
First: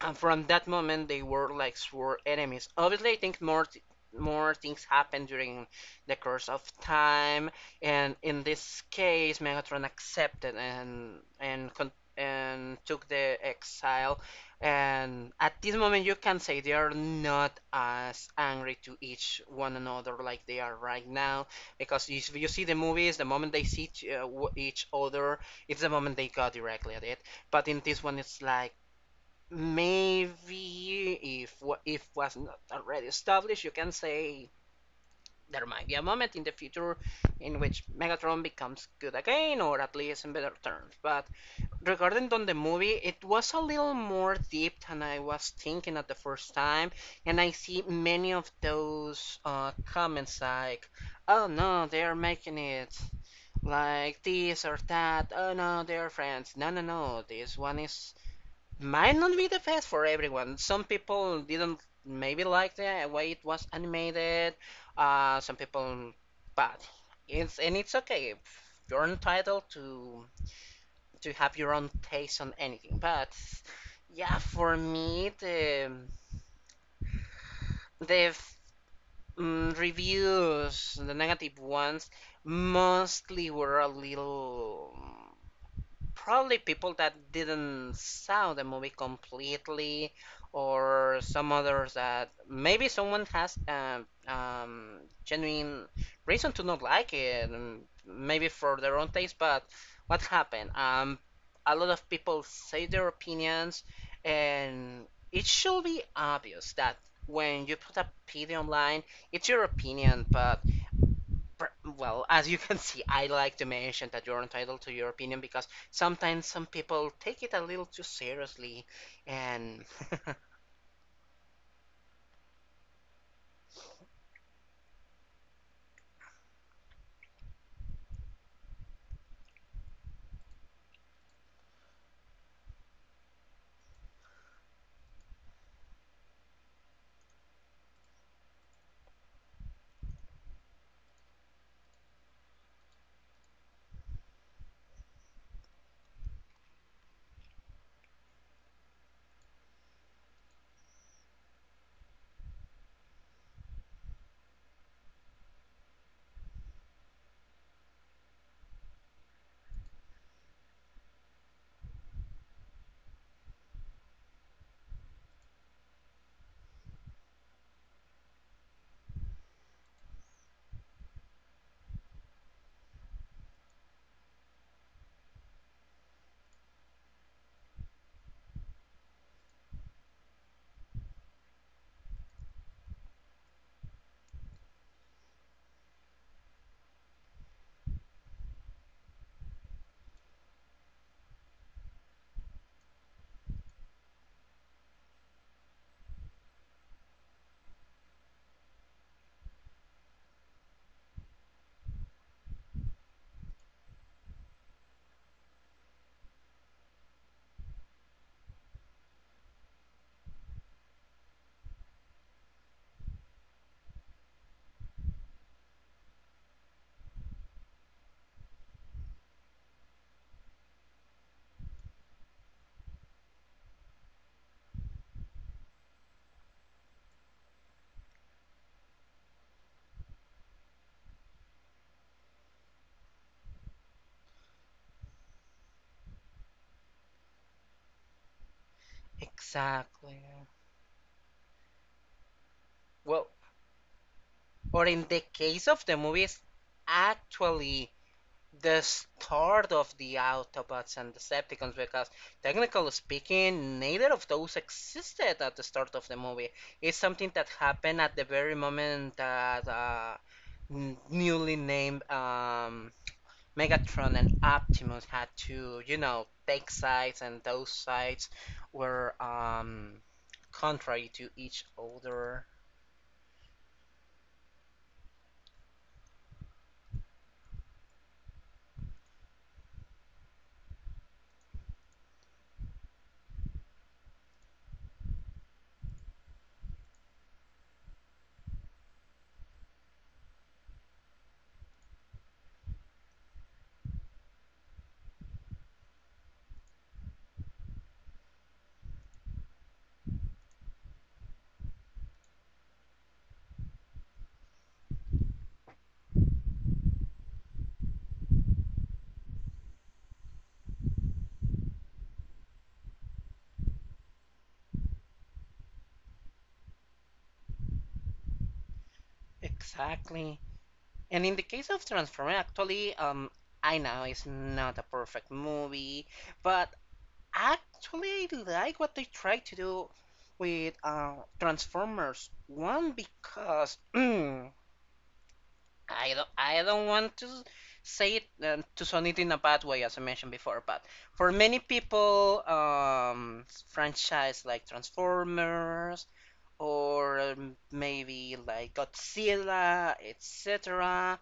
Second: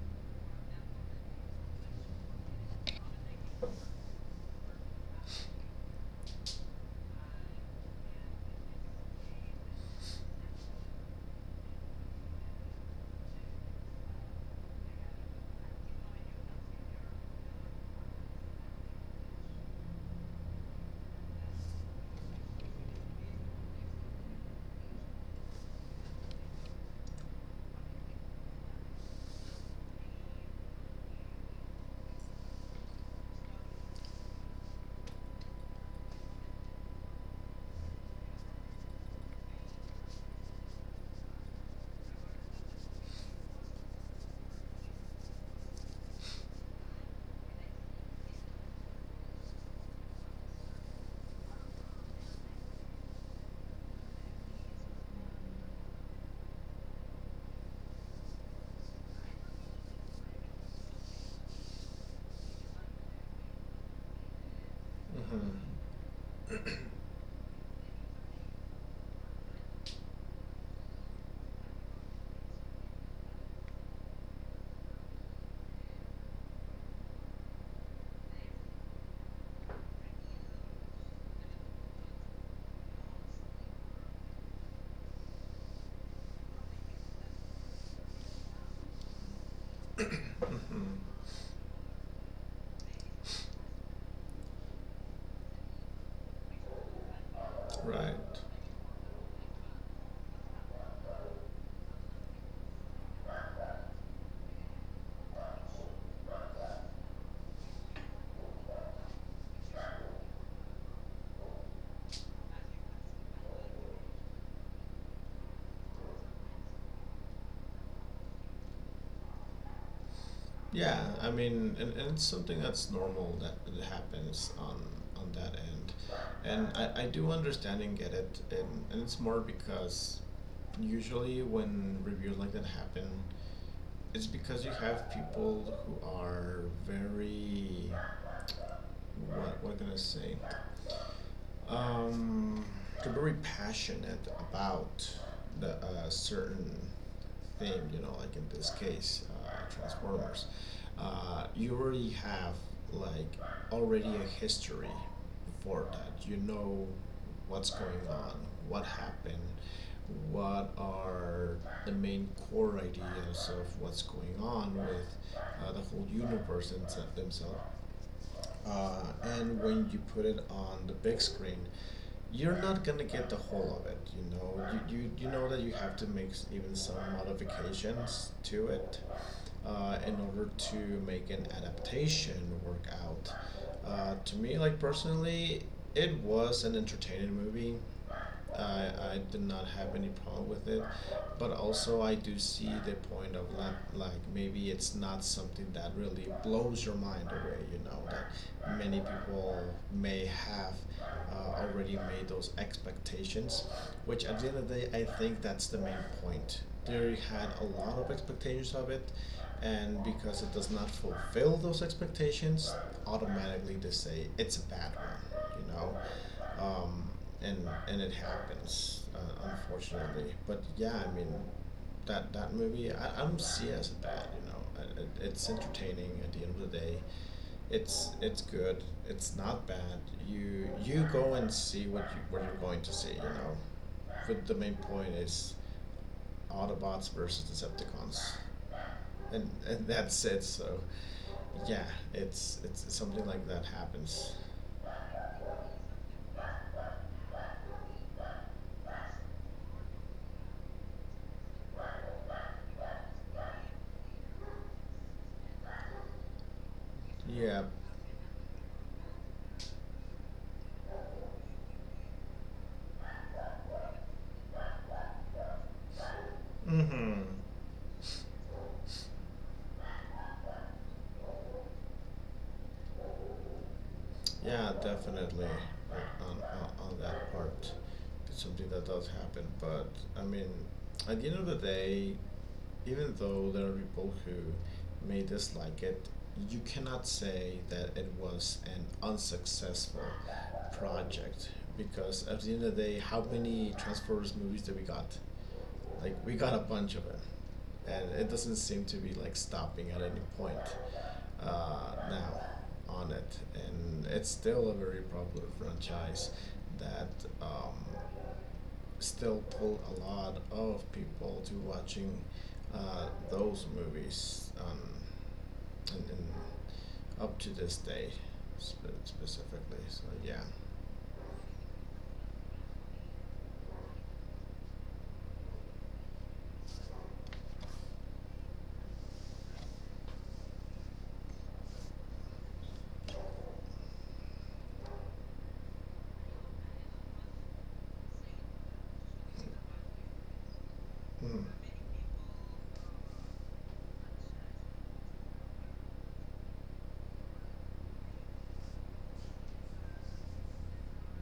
And from that moment, they were like sworn enemies. Obviously, I think more things happen during the course of time, and in this case, Megatron accepted and took the exile. And at this moment, you can say they are not as angry to each one another like they are right now, because you see the movies, the moment they see uh, each other, it's the moment they go directly at it. But in this one, it's like maybe if was not already established, you can say there might be a moment in the future in which Megatron becomes good again, or at least in better terms. But regarding on the movie, it was a little more deep than I was thinking at the first time, and I see many of those comments like, "Oh no, they are making it." Like this or that. Oh no, they are friends. No, no, no. This one is might not be the best for everyone. Some people didn't maybe like the way it was animated. Some people, but It's and it's okay. You're entitled to have your own taste on anything. But yeah, for me, the reviews, the negative ones, mostly were a little probably people that didn't saw the movie completely or some others that maybe someone has genuine reason to not like it and Right. maybe for their own taste but what happened a lot of people say their opinions and it should be obvious that when you put a opinion online it's your opinion but well, as you can see, I like to mention that you're entitled to your opinion because sometimes some people take it a little too seriously, and Yeah, I mean, and it's something that's normal that it happens on that end, and I do understand and get it, and it's more because usually when reviews like that happen, it's because you have people who are very, what can I say, um, they're very passionate about the certain theme. You know, like in this case, Transformers. You already have like already a history before that. You know what's going on, what happened, what are the main core ideas of what's going on with the whole universe and themselves. And when you put it on the big screen, you're not gonna get the whole of it. You know, you know that you have to make even some modifications to it in order to make an adaptation work out. To me, like personally, it was an entertaining movie. I did not have any problem with it, but also I do see the point of like maybe it's not something that really blows your mind away, you know, that many people may have already made those expectations, which at the end of the day, I think that's the main point. They had a lot of expectations of it, and because it does not fulfill those expectations, automatically they say it's a bad oneum, and it happens unfortunately. But yeah, I mean, that movie I don't see it as bad. It's entertaining at the end of the day. It's good. It's not bad. You go and see what you're going to see. But the main point is Autobots versus Decepticons. And that's exactly. it. So, yeah, it's something Well, like that happens. or in the case of the movies, actually the start of the Autobots and Decepticons, because technically speaking, neither of those existed at the start of the movie. It's something that Yeah. happened at the very moment that newly named Megatron and Optimus had to, you know, take sides, Mm-hmm. and those sides were contrary to each other. Yeah, definitely. Like, on that part. It's something that does happen, but I mean, at the end of the day, even though there are people who may dislike it, you cannot say that it was an unsuccessful project because at the end of the day, how many Transformers movies did we got? Like, we got a bunch of it, and it doesn't seem to be like stopping at any point now on it, and it's still a very popular franchise that um, still pull a lot of people to watching those movies and up to this day specifically. So Exactly. yeah. And in the case of Transformers, actually, I know it's not a perfect movie, but actually, I like what they try to do with Transformers. One, because I don't want to say it to sound it in a bad way, as I mentioned before, but for many people, franchise like Transformers or maybe like Godzilla, etc.,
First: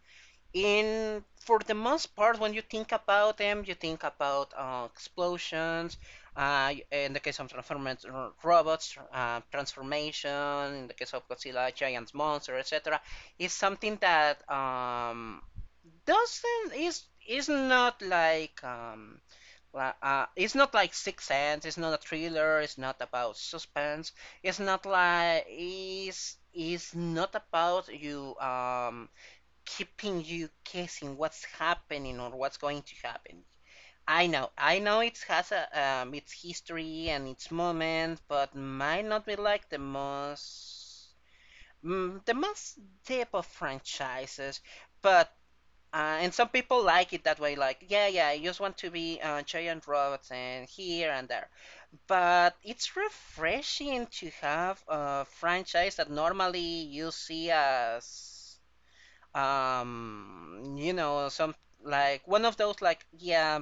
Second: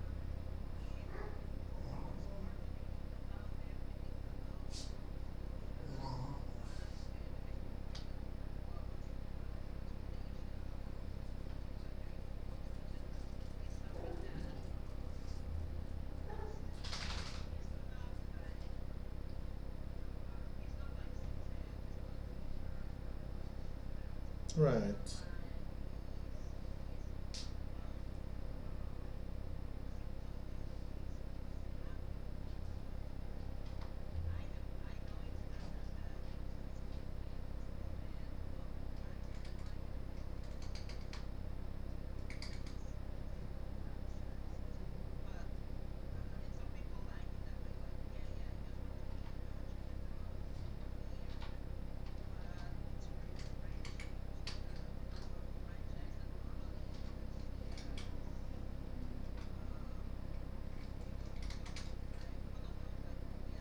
in for the most part, when you think about them, you think about explosions. In the case of Transformers, robots, transformation. In the case of Godzilla, giant monster, etc., is something that doesn't is not like it's not like Sixth Sense. It's not a thriller. It's not about suspense. It's not Right. like is not about you keeping you guessing what's happening or what's going to happen. I know it has a its history and its moment, but might not be like the most the most deep of franchises. But and some people like it that way, like yeah, yeah, I just want to be giant robots and here and there. But it's refreshing to have a franchise that normally you see as you know some like one of those like yeah,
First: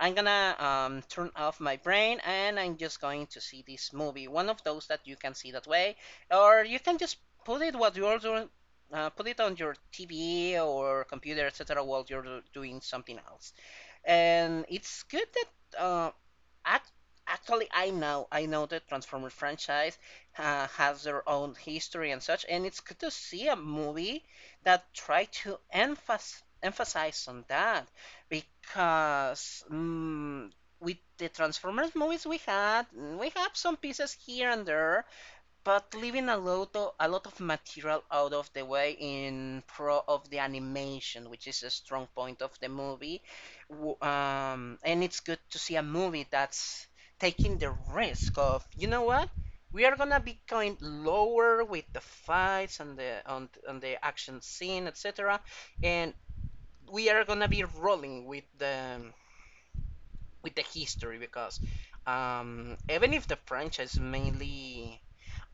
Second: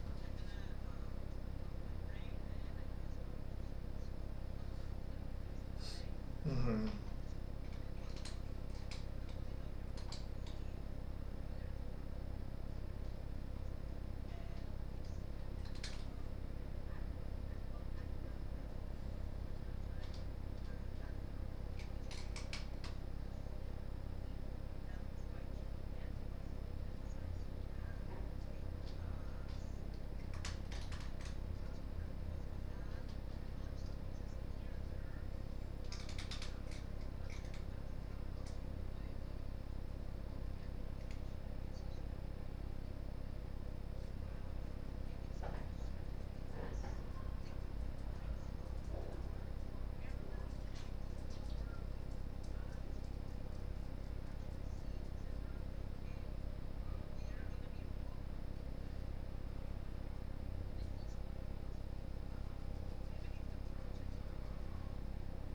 I'm gonna turn off my brain and I'm just going to see this movie, one of those that you can see that way or you Mm-hmm. can just put it what you're doing, put it on your TV or computer etc. while you're doing something else. And it's good that Ac- actually, I know the Transformers franchise has their own history and such, and it's good to see a movie that try to emphasize on that because with the Transformers movies we had, we have some pieces here and there but leaving a lot of material out of the way in pro of the animation, which is a strong point of the movie. And it's good to see a movie that's taking the risk of, you know what? We are gonna be going lower with the fights and the on the action scene, etc. And we are gonna be rolling with the history because even if the franchise mainly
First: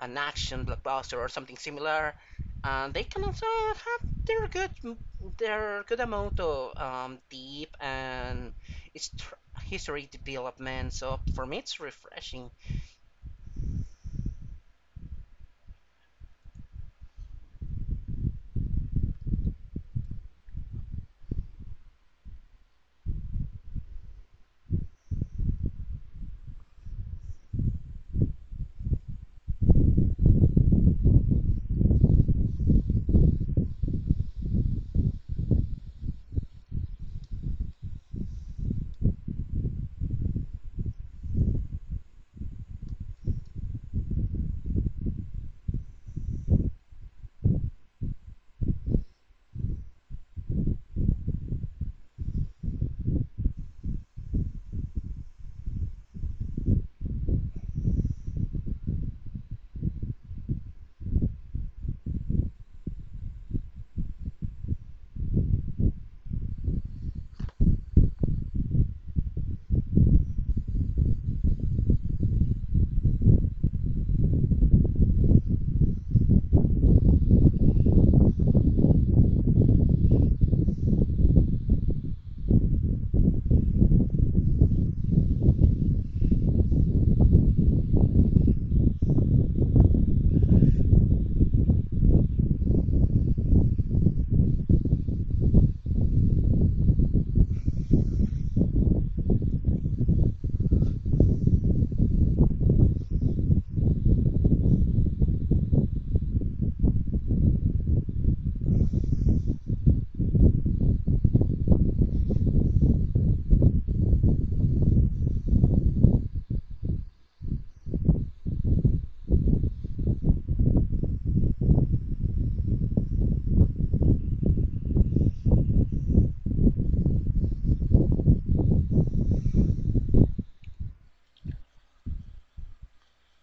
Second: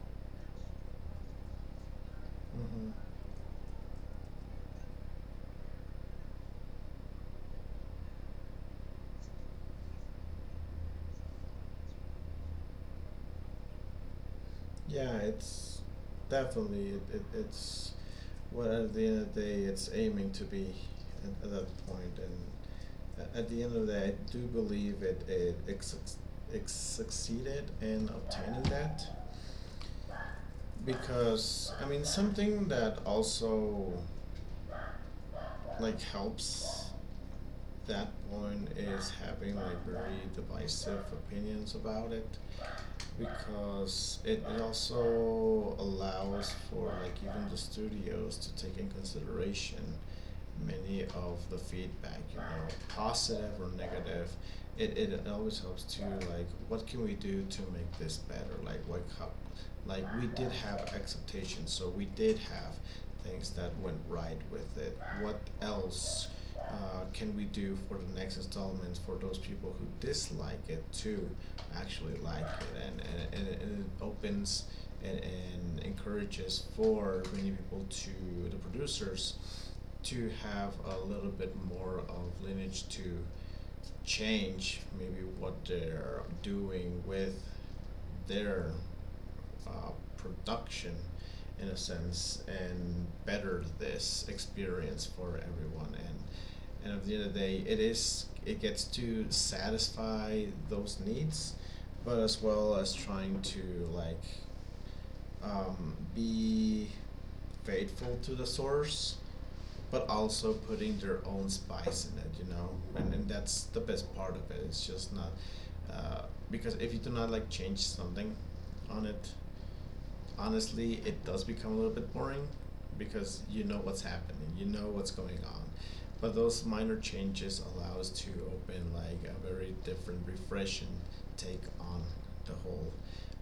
an action blockbuster or something similar, Mm-hmm. and they can also have their good their good amount of deep and history development. So for me, it's refreshing. Yeah, it's definitely. It's what at the end of the day it's aiming to be at that point, and at the end of the day, I do believe it succeeded in obtaining that, because I mean, something that also like helps that point is having like very divisive opinions about it, because it also allows for, like, even the studios to take in consideration many of the feedback, positive or negative. It always helps to, like, what can we do to make this better? Like, what, how, like, we did have expectations, so we did have things that went right with it. What else can we do for the next installments for those people who dislike it to actually like it? And it opens and encourages for many people, to the producers, to have a little bit more of lineage to change maybe what they're doing with their uh, production, in a sense, and better this experience for everyone. And at the end of the day, it is, it gets to satisfy those needs, but as well as trying to, like, be faithful to the source, but also putting their own spice in it. And that's the best part of it. It's just not uh, because if you do not like change something on it, honestly, it does become a little bit boring, because you know what's happening, you know what's going on. But those minor changes allow us to open, like, a very different, refreshing take on the whole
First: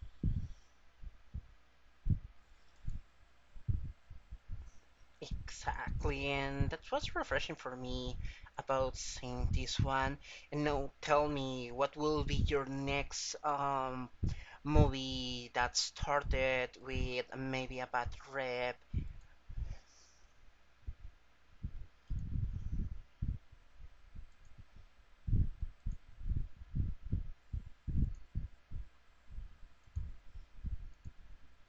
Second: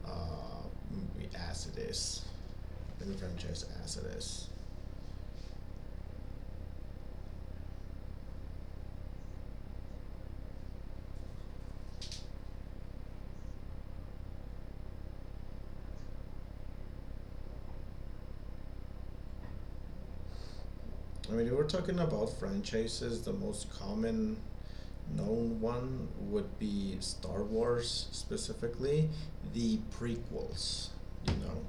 uh, movie as it is, in franchise as it is. Exactly, and that's what's refreshing for me about seeing this one. And now tell me, what will be your next movie that started with maybe a bad rep? I mean, if we're talking about franchises, the most common known one would be Star Wars, specifically the prequels. You know,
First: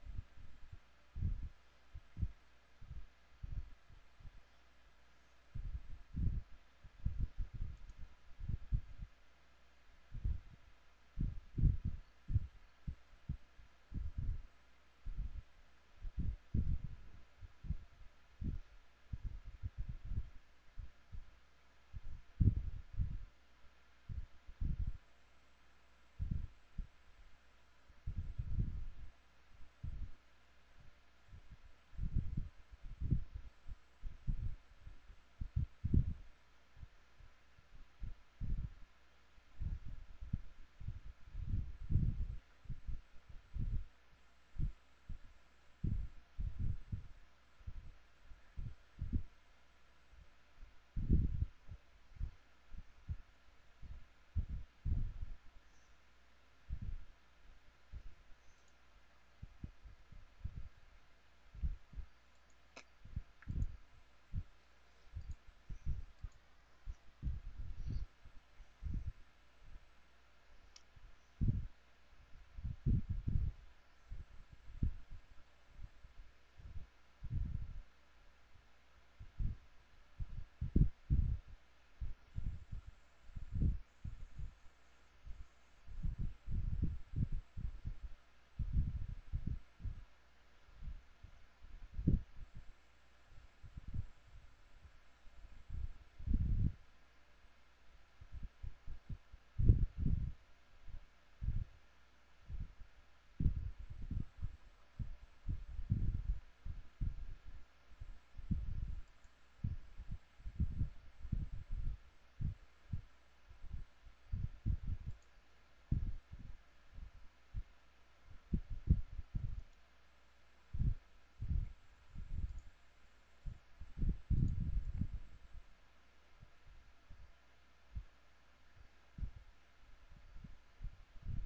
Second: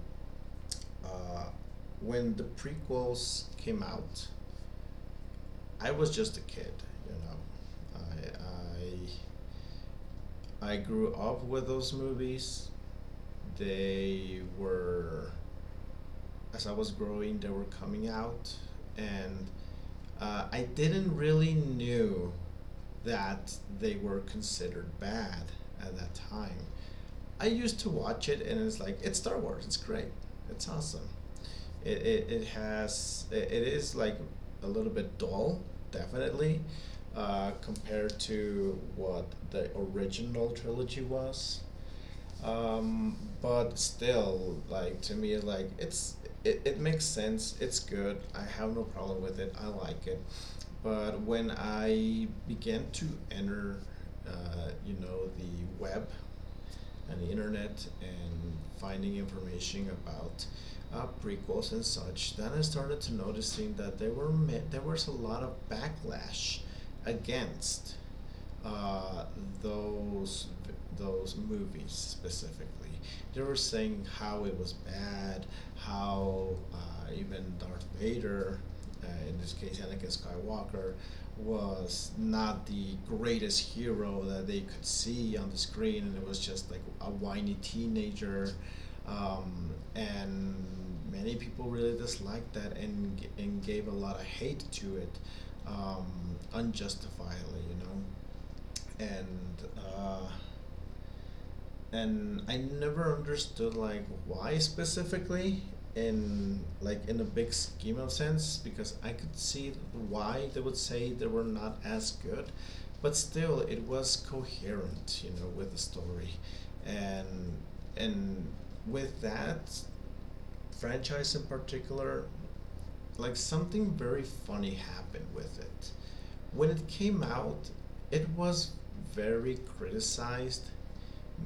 uh, when the prequels came out, I was just a kid. You know, I I I grew up with those movies. They were, as I was growing, they were coming out, and I didn't really knew that they were considered bad at that time. I used to watch it, and it's like, it's Star Wars. It's great. It's awesome. It is like a little bit dull, definitely, compared to what the original trilogy was. Um, but still, like, to me, like, it makes sense. It's good. I have no problem with it. I like it. But when I began to enter, the web and the internet and finding information about prequels and such, then I started to noticing that there was a lot of backlash against uh, those those movies specifically. They were saying how it was bad, how even Darth Vader, in this case Anakin Skywalker, was not the greatest hero that they could see on the screen, and it was just like a whiny teenager. And many people really disliked that, and gave a lot of hate to it unjustifiablyand uh, and I never understood like why specifically, in, like, in a big scheme of sense, because I could see why they would say they were not as good, but still it was coherent, with the story, and and with that franchise in particular, like, something very funny happened with it. When it came out, it was very criticized.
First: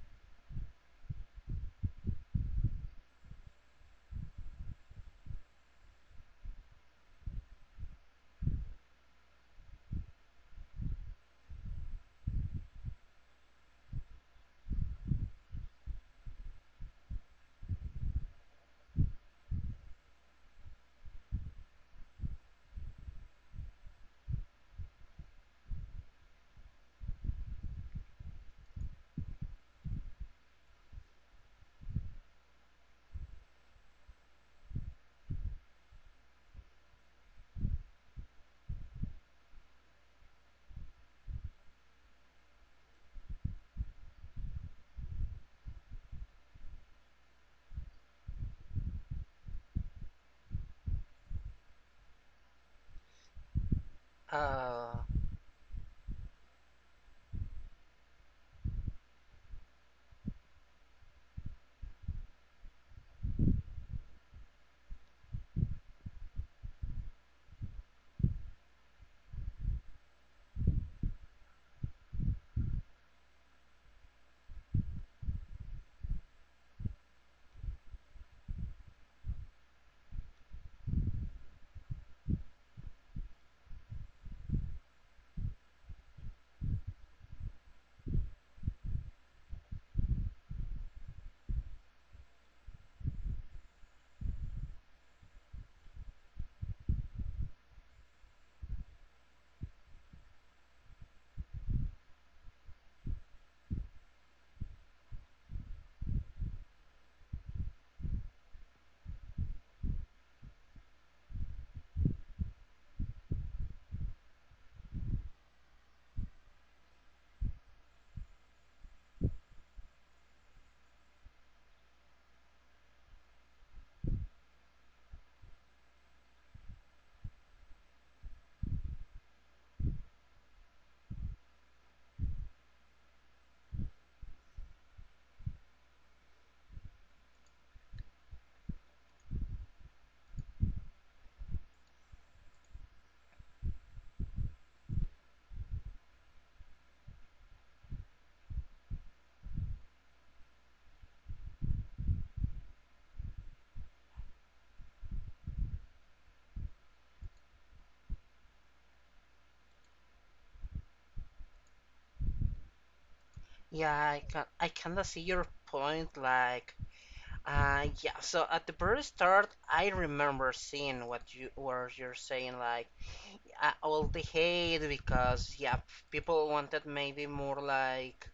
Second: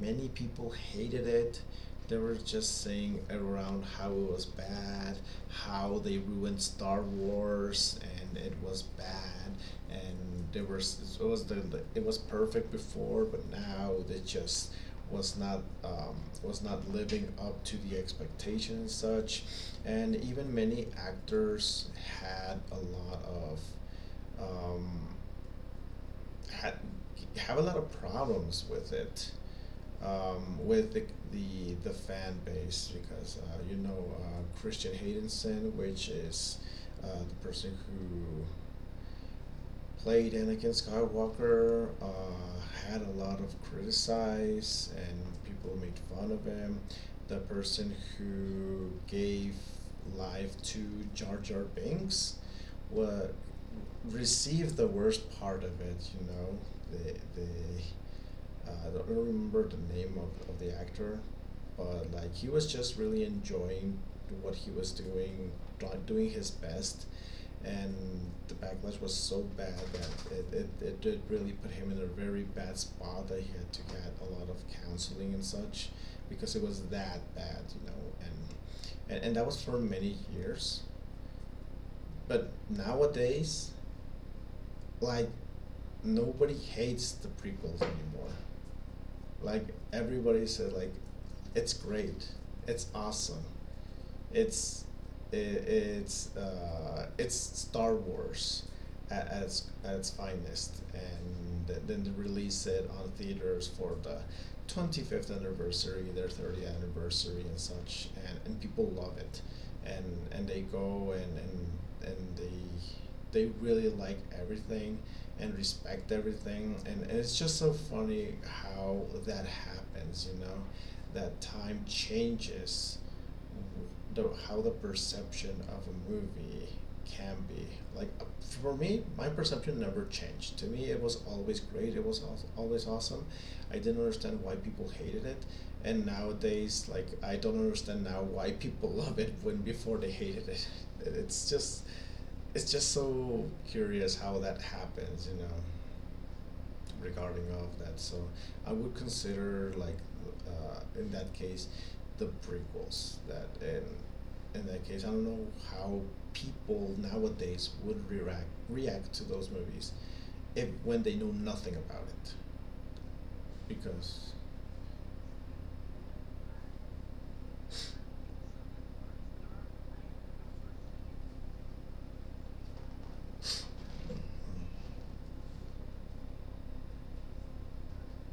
Many people hated it. They were just saying around how it was bad, how they ruined Star Wars, and it was bad. And there was it was the it was perfect before, but now it just was not um, was not living up to the expectation and such. And even many actors had a lot of um, had have a lot of problems with it with the fan base, because Christian Haydenson, which is the person who played Anakin Skywalker, had a lot of criticize and people made fun of him. The person who gave life to Jar Jar Binks wa received the Uh, worst part of it. You know, the I don't remember the name of the actor, but, like, he was just really enjoying what he was doing, doing his best, and the backlash was so bad that it did really put him in a very bad spot, that he had to get a lot of counseling and such, because it was that bad, and that was for many years. But nowadays, like, nobody hates the prequels anymore. Like, everybody said, like, it's great, it's awesome, it's I it's Star Wars at its finest, and then they release it on theaters for the 25th anniversary, their 30th anniversary, and such, and people love it, and and they go and they really like everything and respect everything, and it's just so funny how that happens, that time changes the how the perception of a movie can be. Like, for me, my perception never changed. To me, it was always great, it was always awesome. I didn't understand why people hated it, and nowadays, like, I don't understand now why people love it when before they hated it. it's just it's just so curious how that happens, regarding of that. So I would consider, like, in that case, the prequels, that in that case, I don't know how people nowadays would react to those movies if when they know nothing about it, Yeah, I because can I kinda see your point. Like, yeah. So at the very start, I remember seeing what you're saying. Like, all the hate because yeah, people wanted maybe more like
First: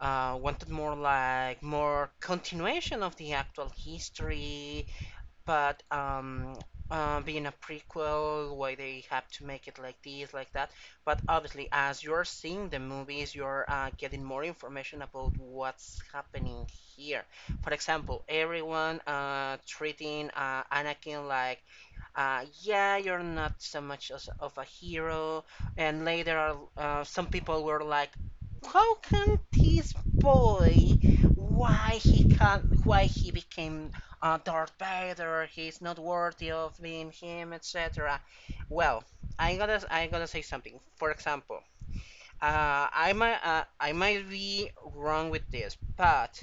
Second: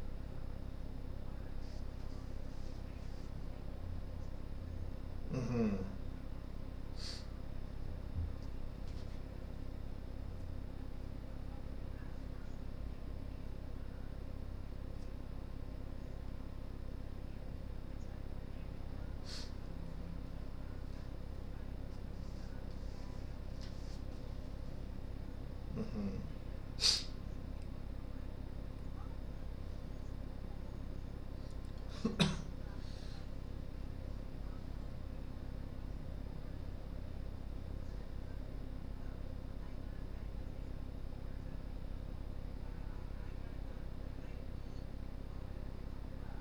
wanted more like more continuation of the actual history Mm-hmm. but being a prequel, why they have to make it like this, like that. But obviously, as you're seeing the movies, you're getting more information about what's happening here. For example, everyone treating Anakin like yeah, you're not so much as of a hero. And later, Mm-hmm. Some people were like, how can this boy, why he can't, why he became Darth Vader? He's not worthy of being him, etc. Well, I gotta say something. For example, I might be wrong with this, but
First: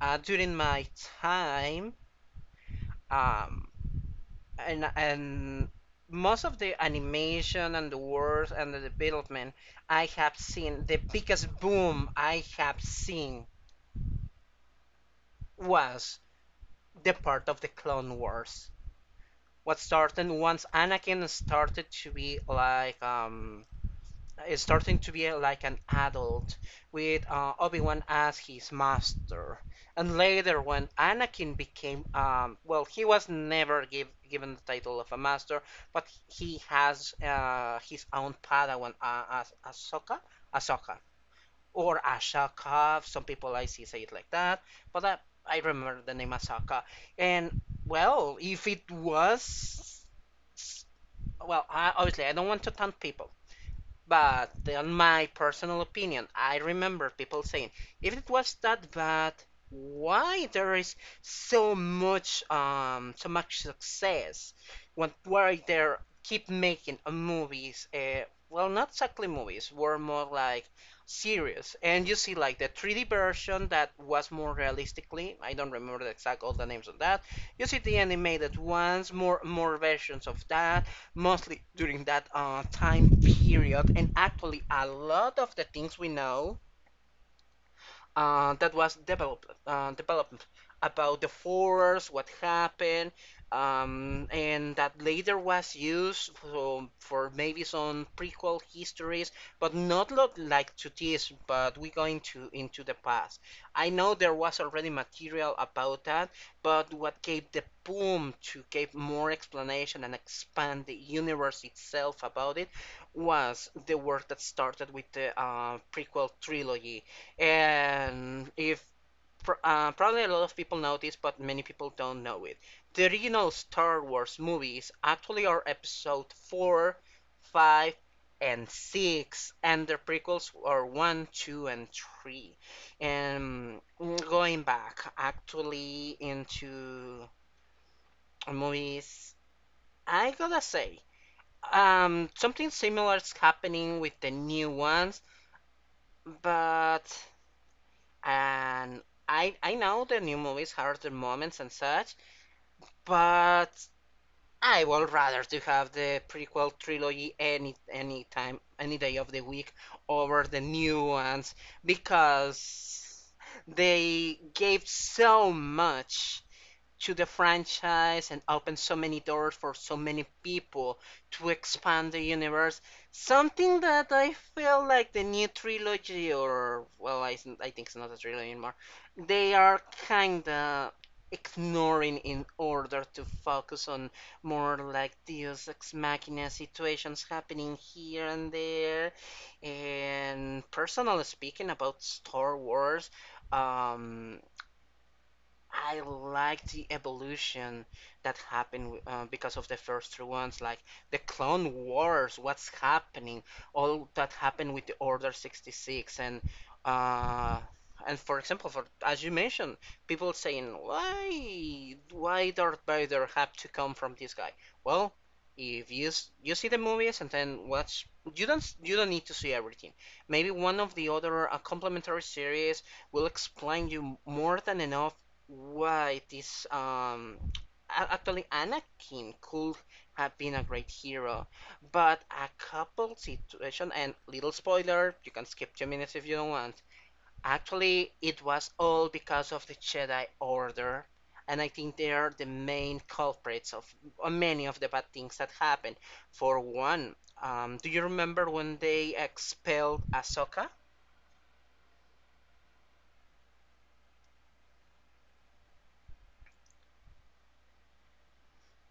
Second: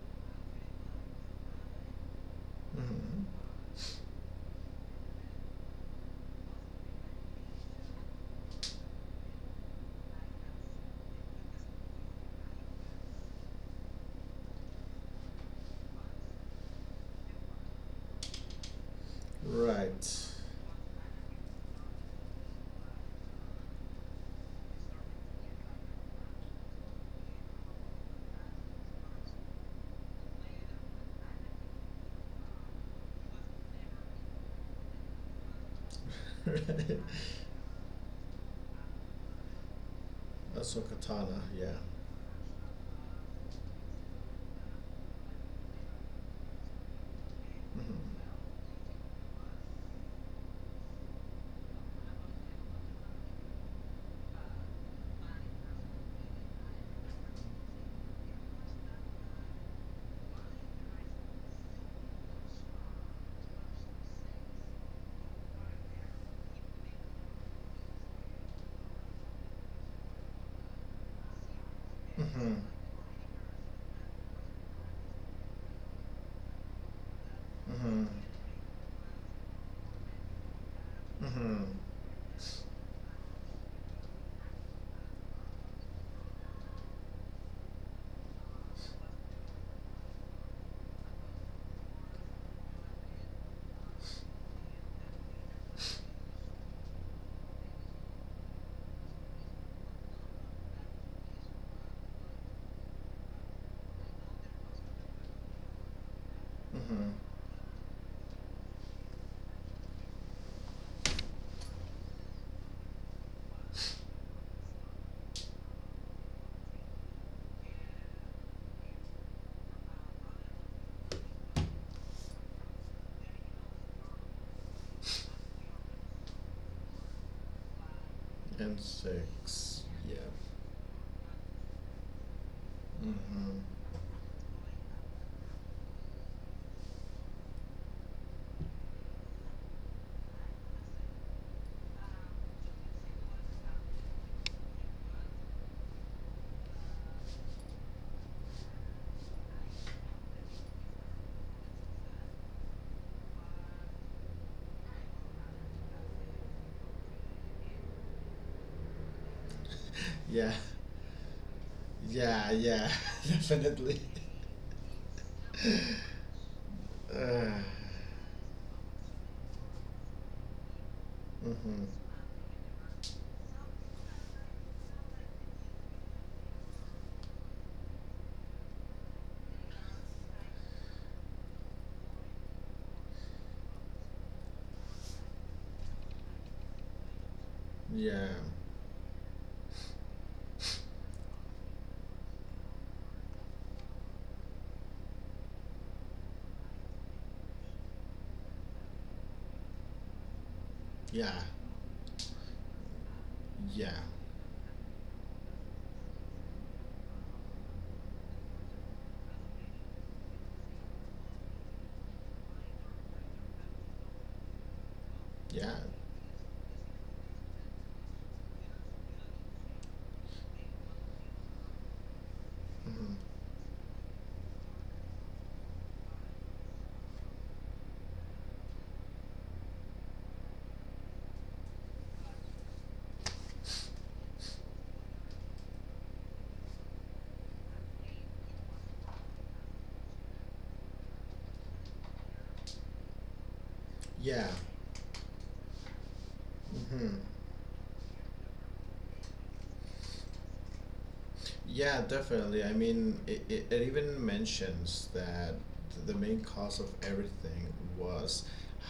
during my time, Mm-hmm. um, and most of the animation and the wars and the development I have seen, the biggest boom I have seen was the part of the Clone Wars. What Right. started once Anakin started to be like is starting to be like an adult with Obi-Wan as his master. And later when Anakin became well he was never given the title of a master, but he has his own Padawan as Ahsoka, Ahsoka Ahsoka Tana, yeah. or Ashoka. Some people I see say it like that, but I remember the name Ahsoka. And Mm-hmm. well, if it was well, I, obviously I don't want to taunt people, but in my personal opinion, I remember people saying, if it was that bad, why there is so much so much success? When why they keep making movies? Well, not exactly movies, were more like series. And you see, Mm-hmm. like the 3D version that was more realistically. I don't remember the exact all the names of that. You see the Mm-hmm. animated ones, more versions of that mostly Mm-hmm. during that time period. And actually, a lot of the things we know that was developed about the force, what happened, and that later was used for maybe some prequel histories, but not lot like to this. But we going to into the past. I know there was already material about that, but Mm-hmm. what gave the boom to give more explanation and expand the universe itself about it was the work that started with the prequel trilogy and if probably a lot of people know this, but many people don't know it. The original Star Wars movies actually are episode 4, 5, and And 6, six. and the Yeah. prequels are 1, 2, and 3. Mm-hmm. And going back actually into movies, I gotta say, something similar is happening with the new ones, but and I know the new movies have their moments and such, but I would rather to have the prequel trilogy any time any day of the week over Yeah. the new ones Yeah. Yeah. because Definitely. they gave so much to the Uh, franchise and open so many doors for so many people to mm-hmm. expand the universe. Something that I feel like the new trilogy, or well, I think it's not a trilogy anymore, they are kind of ignoring in order to focus on more like Deus Ex Machina situations happening here Yeah. and there. And personally speaking about Star Wars, um, I like the evolution that happened because of the first three ones, like the Yeah. Clone Wars, what's happening, Yeah. all that happened with the Order 66, and uh, for example, for as you mentioned, people saying why Darth Vader have to come from this guy? Well, Yeah. if you see the movies and then watch, you don't need to see everything. Maybe one of the other complementary series will Mm-hmm. explain you more than enough why it is actually Anakin could have been a great hero, but a couple situation and little spoiler, you can skip two minutes if you don't want. Actually, it was all because of the Jedi Order, and I think they are the main culprits of Yeah. many of the bad things that happened. For Mm-hmm. one, do you remember when they expelled Ahsoka Yeah, definitely. I mean, it even mentions that the main cause of everything was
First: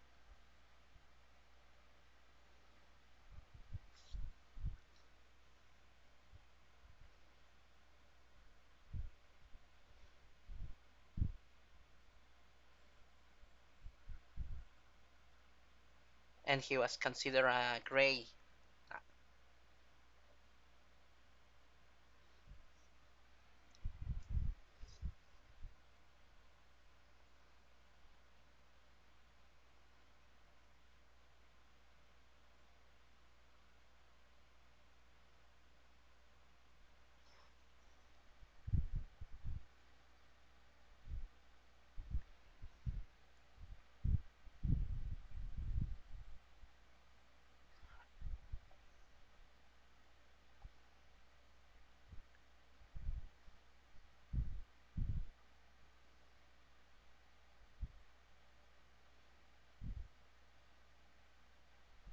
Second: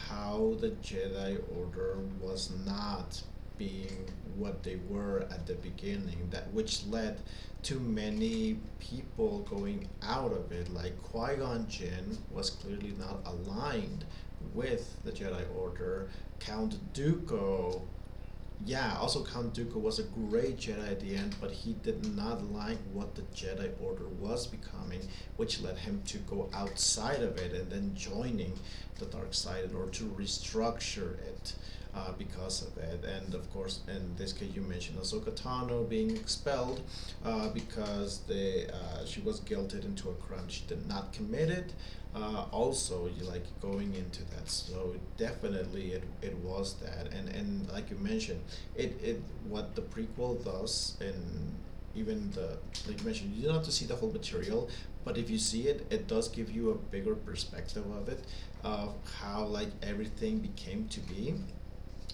how the Jedi Order was not being what they were at the beginning, that which led to many people going out of it. Like Qui Gon Jinn was clearly not aligned with the Jedi Order. and he Count was considered a Dooku. Grey? Yeah, also Count Dooku was a great Jedi at the end, but he did not like what the Jedi Order was becoming, which led him to go outside of it and then joining the dark side in order to restructure it because of it. And of course, in this case, you mentioned Ahsoka Tano being expelled because they she was guilted into a to a crime she did not commit it. Also, you like going into that, so definitely it was that, and like you mentioned, it what the prequel does, and even the, like you mentioned, you don't have to see the whole material, but if you see it, it does give you a bigger perspective of it, of how, like, everything became to be,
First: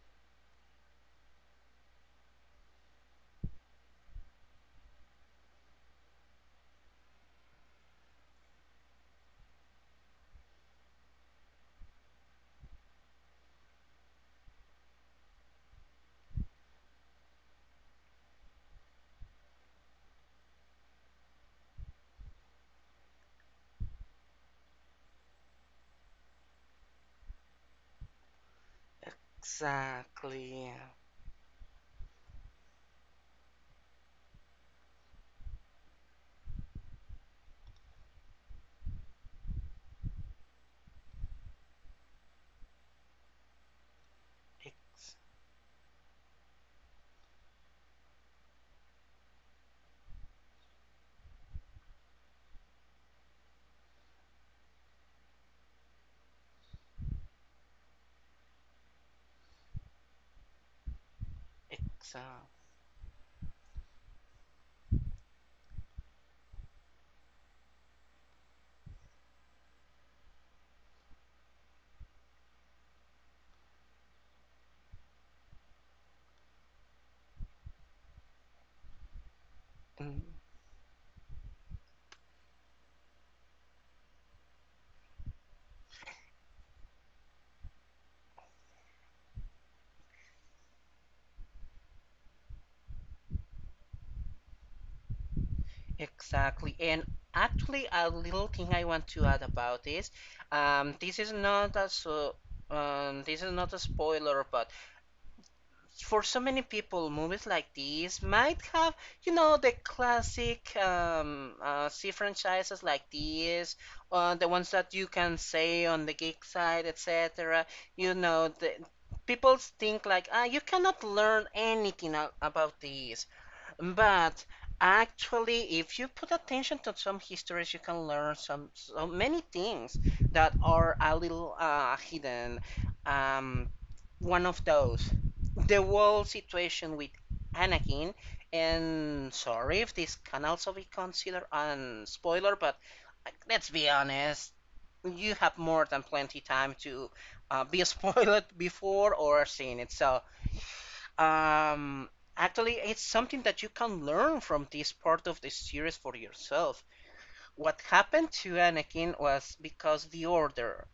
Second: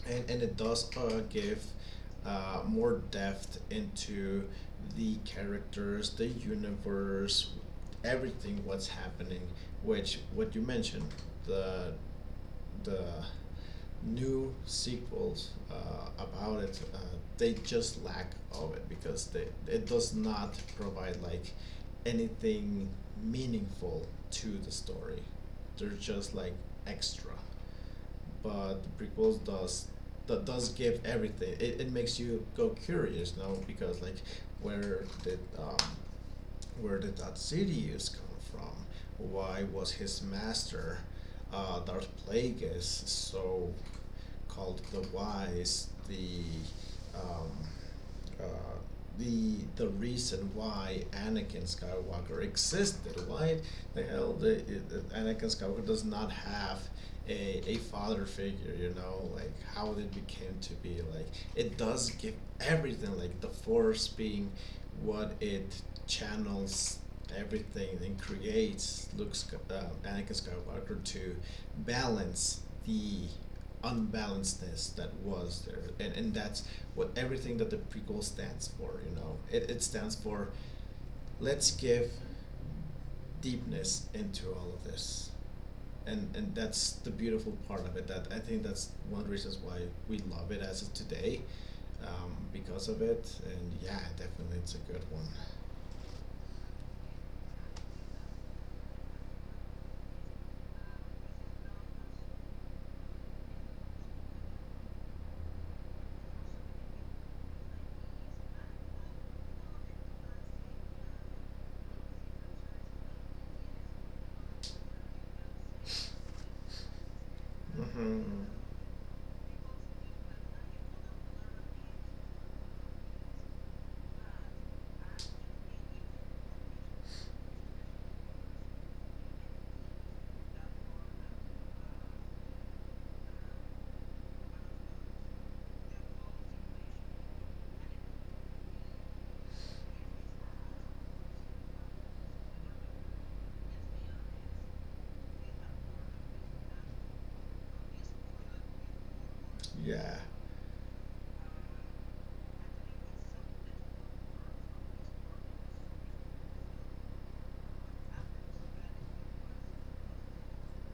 and it does give more depth into the characters, the universe, everything what's happening. Which, what you mentioned, the the new sequels about it, they just lack of it because they it does not provide like anything meaningful to the story. They're just like extra, but the prequels does, that Exactly, does yeah. give everything. It makes you go curious now, because, like, where did um, where did that Sidious come from? Why was his master Darth Plagueis so called the Ex- Wise, um, uh, the reason why Anakin Skywalker existed. Why the hell Anakin Skywalker does not have a father figure? You know, like how it became to be. Like, it does give exa- everything. Like the Force being what it channels everything, and creates Anakin Skywalker to balance the unbalancedness that was there, and that's what everything, that the prequel stands for. It stands mm, for, let's give deepness into all of this, and that's the beautiful part of it, that I think that's one of the reasons why we love it as of today because of it. And, yeah, definitely, it's a good one. Exactly. And actually, a little thing I want to add about this. This is not a so. This is not a spoiler, but for so many people, movies like these might have, you know, the classic C franchises like these, the ones that you can say on the geek side, etc. You Hmm. know, the people think like, ah, you cannot learn anything about these. But actually, if you put attention to some histories, you can learn some so many things that are a little hidden. Um, One of those, the whole situation with Anakin, and sorry if this can also be considered a spoiler, but like, let's be honest, you have more than plenty time to be spoiled before or seen it. Yeah. So um, actually, it's something that you can learn from this part of the series for yourself. What happened to Anakin was because the Order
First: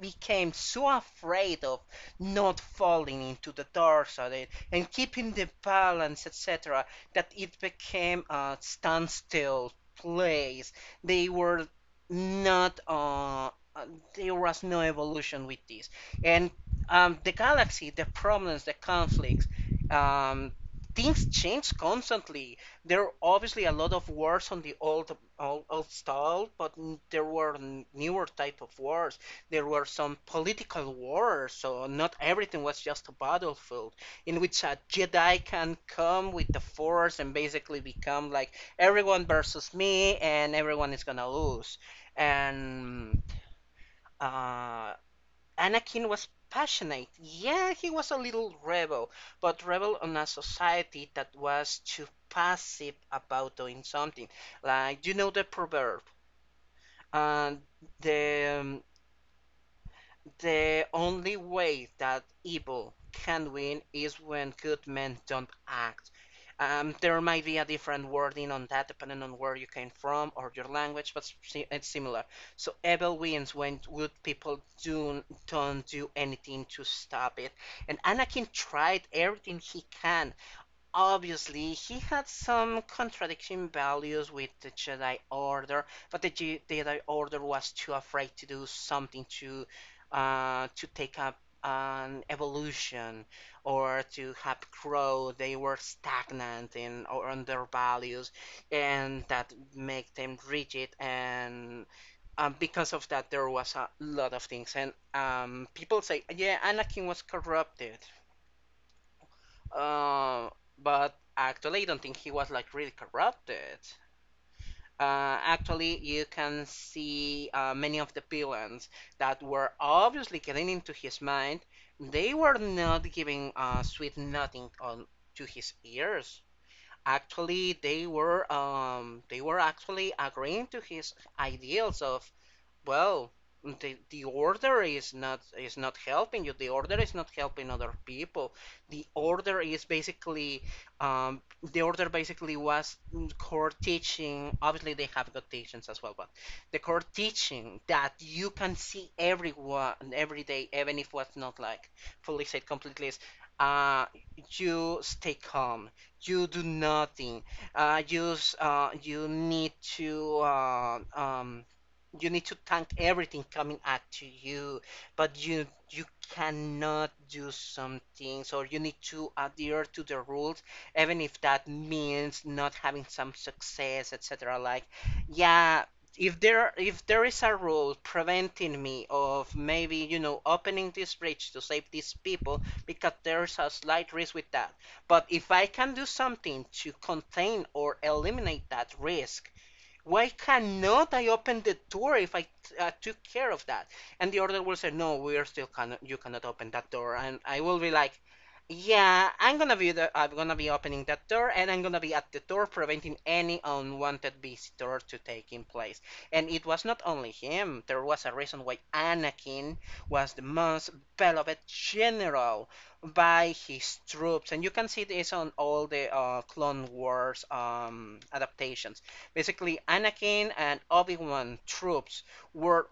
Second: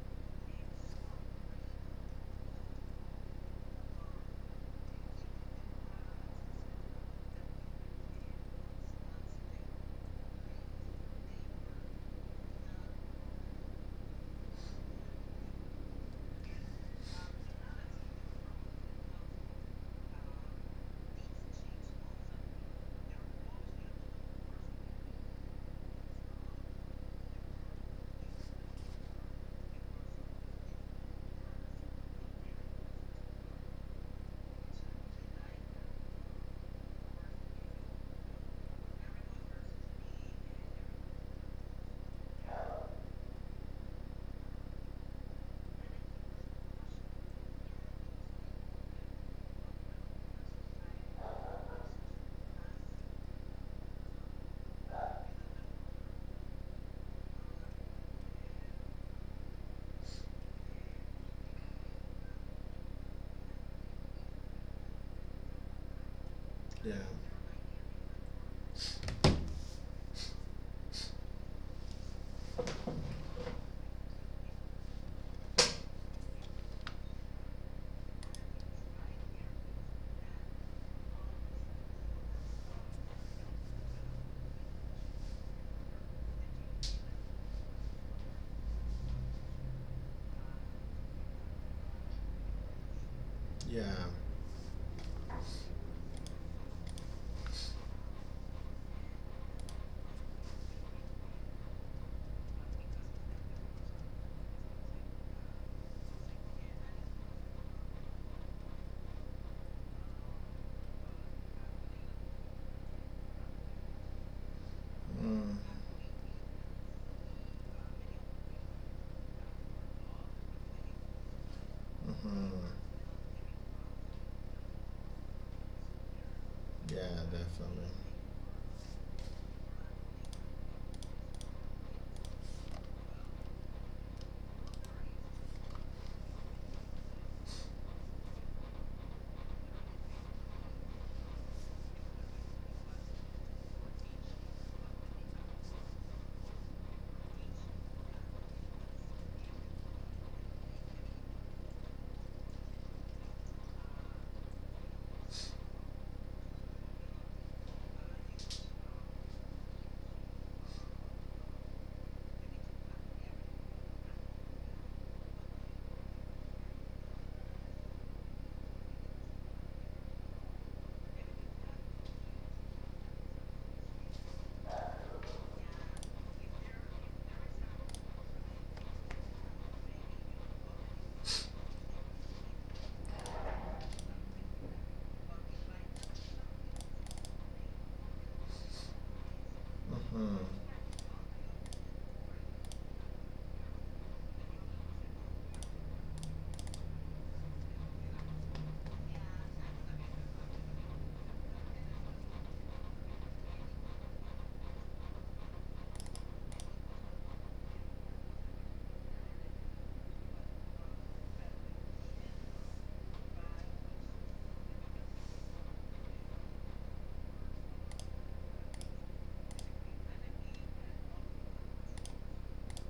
became so afraid of not falling into the doors of it and keeping the balance, etc., that it became a standstill place. They were not, there was no evolution with this. And the galaxy, the problems, the conflicts, um, things change constantly. There are obviously a lot of words on the old style, but there were newer type of words, there were some political wars, so not everything was just a battlefield in which a Jedi can come with the Force and basically become like everyone versus me, and everyone is gonna lose. And uh, Anakin was passionate. Yeah, he was a little rebel, but rebel on a society that was too passive about doing something. Like you know the proverb, and the only way that evil can win is when good men don't act. Yeah. There might be a different wording on that depending on where you came from or your language, but it's similar. So evil wins when good people don't do anything to stop it. And Anakin tried everything he can. Obviously, he had some contradicting values with the Jedi Order, but the Jedi Order was too afraid to do something to take up an evolution or Yeah. to have growth. They were stagnant in or on their values, and that make them rigid. And because of that, there was a lot of things. And people say, yeah, Anakin was corrupted. Um, but actually, I don't think he was like really corrupted. Mm-hmm. Actually, you can see many of the villains that were obviously getting into his mind. They were Mm-hmm. not giving sweet nothing on to his ears. Yeah, Actually, definitely. They were actually agreeing to his ideals of, well, the order is not helping you, the order is not helping other people, the order is basically um, the order basically was core teaching, obviously they have good teachings as well, but the core teaching that you can see everyone every day, even if what's not like fully said completely, is uh, you stay calm. You do nothing. Uh, you uh, you need to uh, um, you need to tank everything coming at you, but you cannot do some things or you need to adhere to the rules even if that means not having some success, etc. Like, yeah, if there is a rule preventing me of maybe, you know, opening this bridge to save these people because there's a slight risk with that, but if I can do something to contain or eliminate that risk, why Mm-hmm. cannot I open the door if I took care of that? And the order will say, no, we are still cannot, you cannot open that door. And I will be like, yeah, I'm gonna be opening that door, and I'm gonna be at the door preventing any unwanted visitor to taking place. And it was not only him. There was a reason why Anakin was the most beloved general by his troops, and you can see this on all the Clone Wars adaptations. Basically, Anakin and Obi-Wan troops were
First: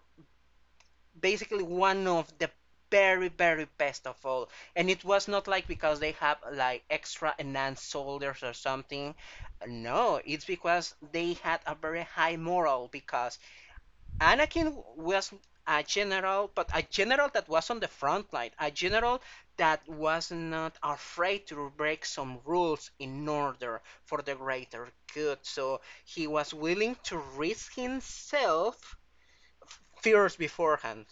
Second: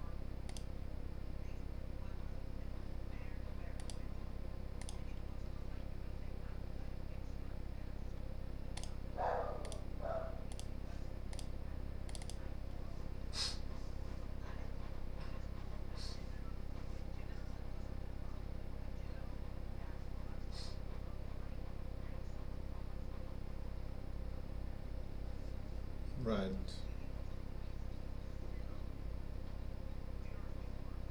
basically one of the very, very best of all. And it was not like because they have like extra enhanced soldiers or something. No, it's because they had a very high moral because Anakin was a general, but a general that was on the front line, a general that was not afraid to break some rules in order for the greater good. So he was Right, willing to risk himself first beforehand,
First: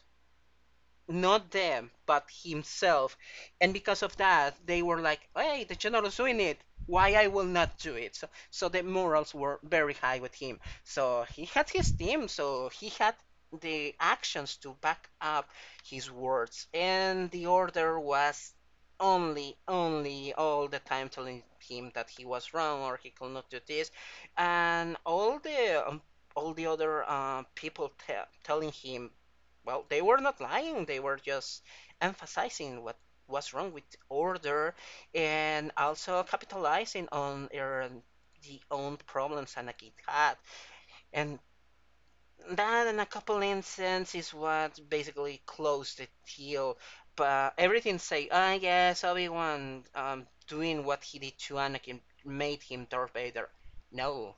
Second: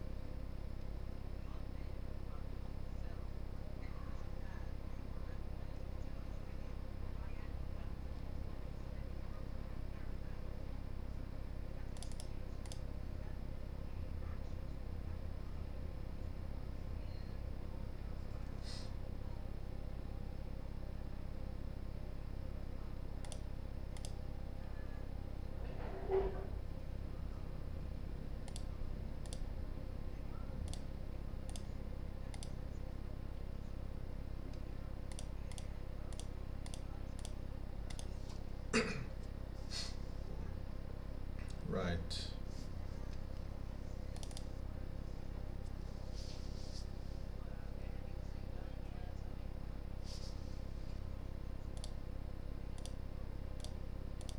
not them, but himself. And because of that, they were like, hey, the general's doing it. Why I will not do it? So the morals were very high with him. So he had his team, so he had the actions to back up his words. And the order was only all the time telling him that he was wrong or he could not do this. And all the other people telling him, well, they were not lying. They were just emphasizing what was wrong with order and also capitalizing on the own problems Anakit had. And right, that in a couple instances is what basically closed the deal. But everything say, yes, Obi Wan doing what he did to Anakin made him Darth Vader. No,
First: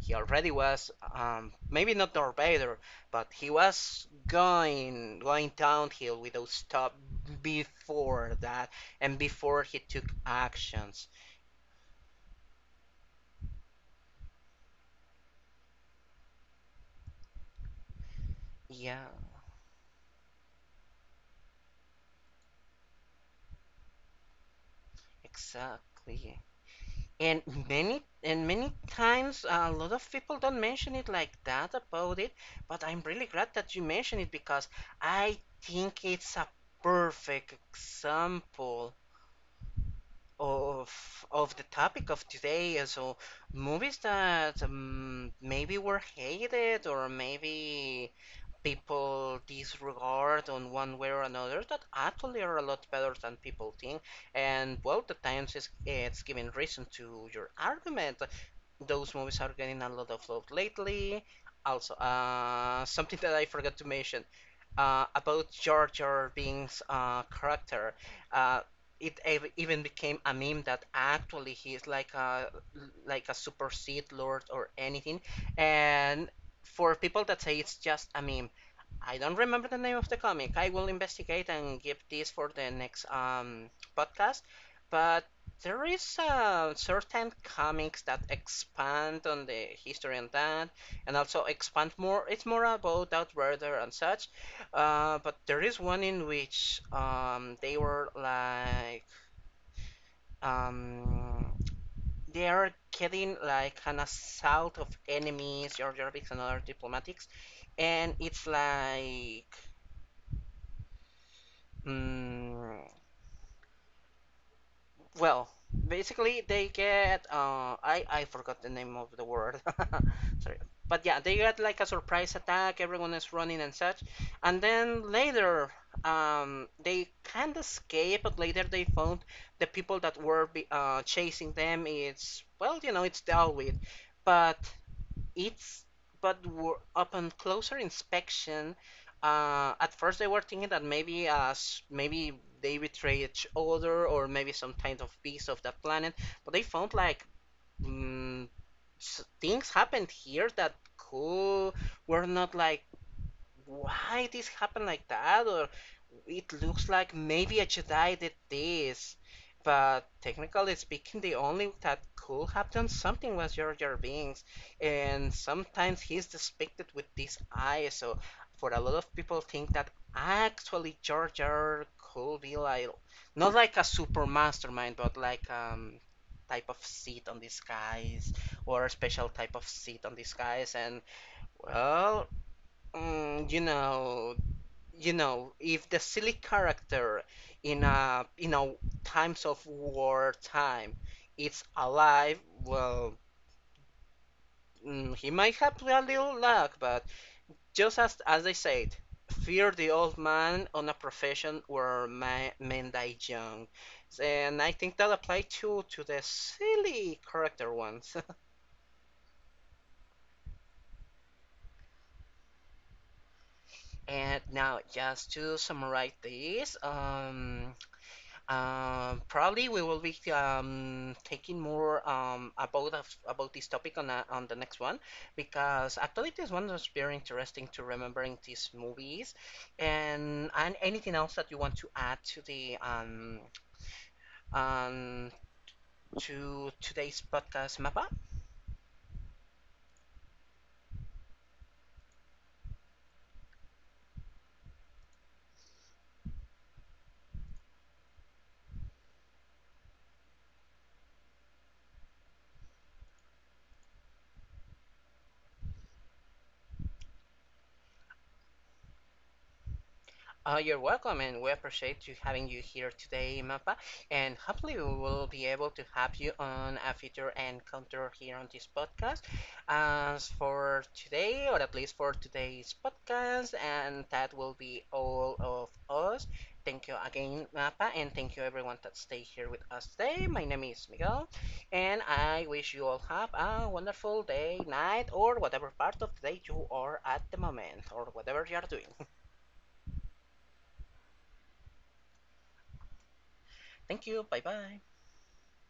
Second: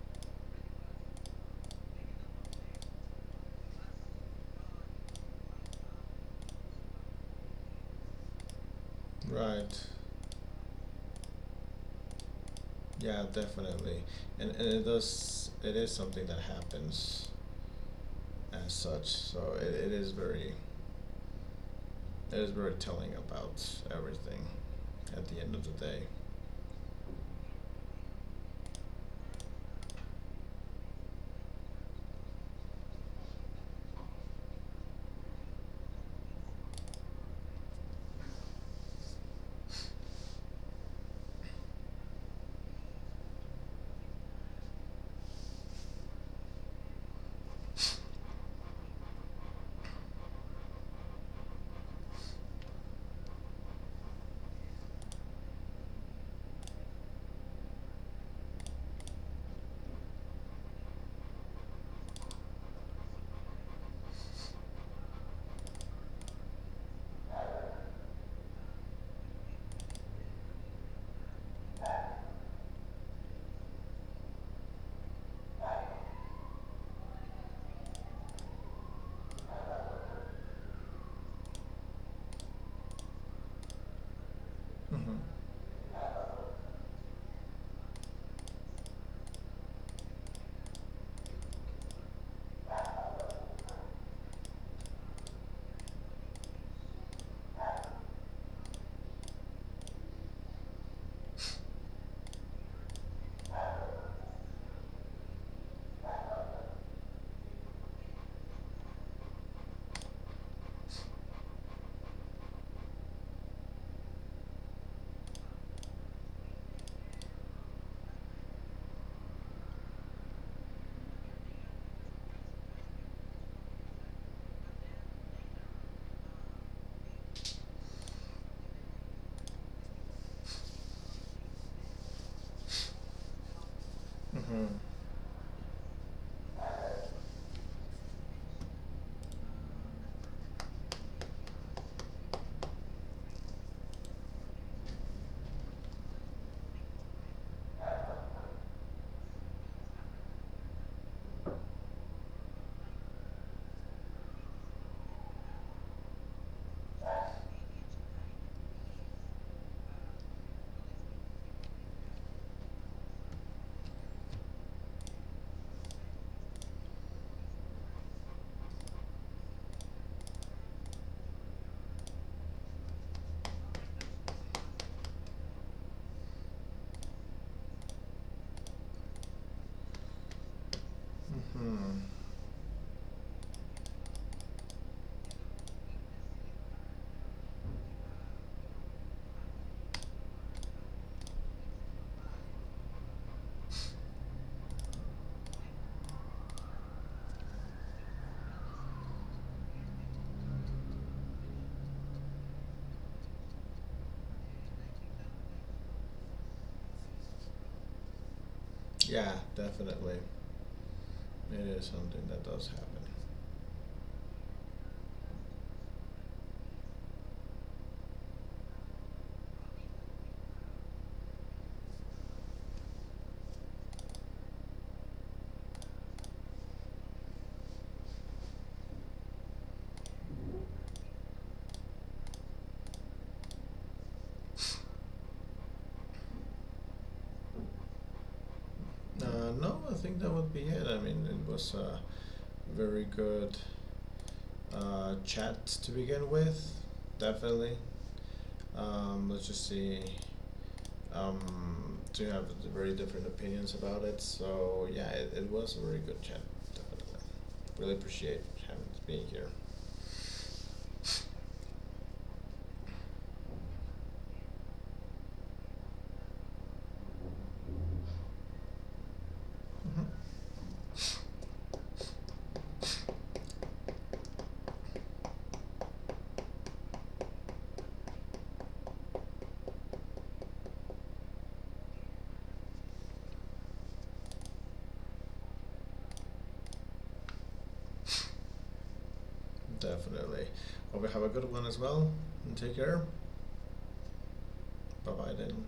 he already was maybe not Darth Vader, but he was going downhill without stop before that and before right. he took actions. Yeah, definitely. And it is something that happens as Yeah, such. So it is very telling about everything at the end of the day. exactly. And and many times a lot of people don't mention it like that about it, but I'm really glad that you mentioned it because I think it's a perfect example of the topic of today. So movies that maybe were hated or maybe people disregard on one way or another that actually are a lot better than people think. And well, the times is it's giving reason to your argument, those movies are getting a lot of love lately. Also, something that I forgot to mention about Jar Jar Binks' character. Uh, even became a meme that actually he is like a super Sith Lord or anything. And for people that say it's just a meme, I don't remember the name of the comic. I will investigate and give this for the next podcast. Mm-hmm. But there is certain comics that expand on the history and that, and also expand more. It's more about Darth Vader and such. But there is one in which um, they are getting like an assault of enemies, Jar Jar Binks and other diplomatics, and it's like. Mm, well, basically they get I forgot the name of the word. Sorry. But yeah, they get like a surprise attack, everyone is running and such. And then later they can't escape, but later they found the people that were chasing them. It's well, you know, it's dealt with. But it's but were, upon closer inspection, at first they were thinking that maybe maybe they betray each other or maybe some kind of piece of the planet, but they found like mm, things happened here that could were not like why this happened like that, or it looks like maybe a jedi did this, but technically speaking the only that could have done something was Jar Jar Binks, and sometimes he's depicted with this eye. So for a lot of people think that actually Jar Jar could be like not like a super mastermind but like type of seed on disguise or a special type of seed on disguise. And well, Mm, you know, you know, if the silly character in a, you know, times of war time is alive, well, he might have a little luck, but just as I said, fear the old man on a profession where ma men die young, and I think that applies to the silly character ones. Yeah, definitely. It is something that does happen. And now, just to summarize this. Probably we will be taking more about this topic on on the next one because actually this one was very interesting to remembering these movies. And anything else that you want to add to the um to today's podcast, Mappa? No, I think that would be it. I mean, it was a very good chat to begin with. Definitely. Let's just see. Do have very different opinions about it. So yeah, it was a very good chat. Definitely, really appreciate having being here. You're welcome, and we appreciate you having you here today, Mappa. And hopefully, we will be able to have you on a future encounter here on this podcast. Mm-hmm. As for today, or at least for today's podcast, and that will be all of us. Thank you again, Mappa, and thank you everyone that stayed here with us today. My name is Miguel, and I wish you all have a wonderful day, night, or whatever part of the day you are at the moment, or whatever you are doing. Definitely. Hope you have a good one as well, and take care. Thank you. Bye bye. Bye bye then.